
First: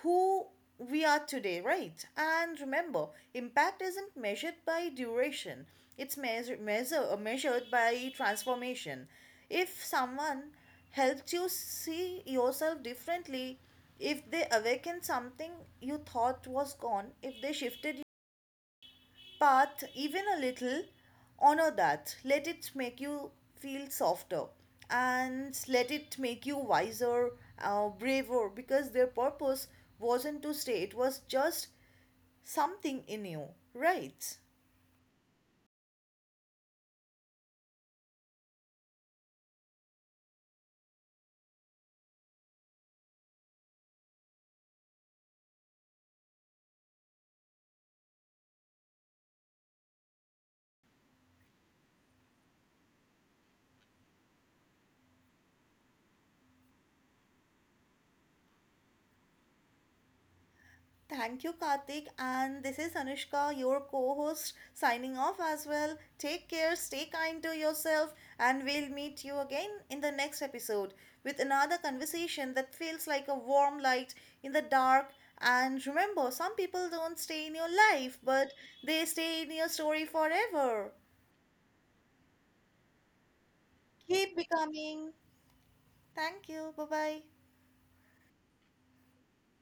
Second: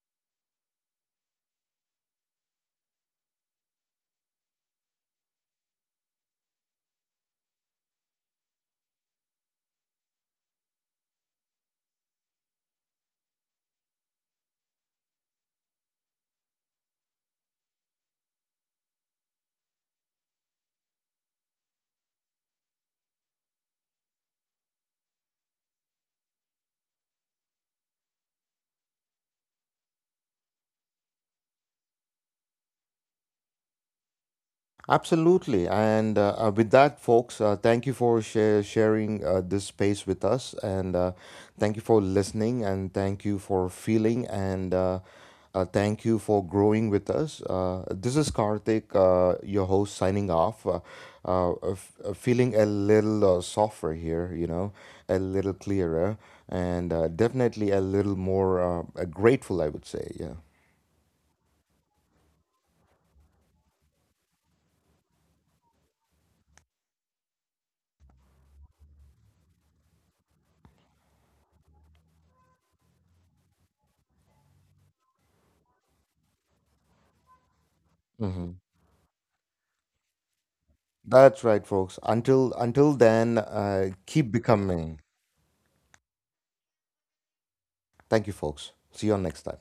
who we are today, right? And remember, impact isn't measured by duration, it's measured by transformation. If someone helps you see yourself differently, if they awaken something you thought was gone, if they shifted path even a little, honor that. Let it make you feel softer, and let it make you wiser, braver, because their purpose wasn't to stay, it was just something in you, right? Absolutely. And with that, folks, thank you for sharing this space with us. And thank you for listening. And thank you for feeling. And thank you for growing with us. This is Karthik, your host, signing off. Feeling a little softer here, you know, a little clearer, and definitely a little more grateful, I would say. Yeah. Thank you, Karthik. And this is Anushka, your co host, signing off as well. Take care, stay kind to yourself, and we'll meet you again in the next episode with another conversation that feels like a warm light in the dark. And remember, some people don't stay in your life, but Mhm. they stay in your story forever. That's right, folks. Until then, keep Keep becoming. becoming. Thank you. Bye bye. Thank you, folks. See you on next time.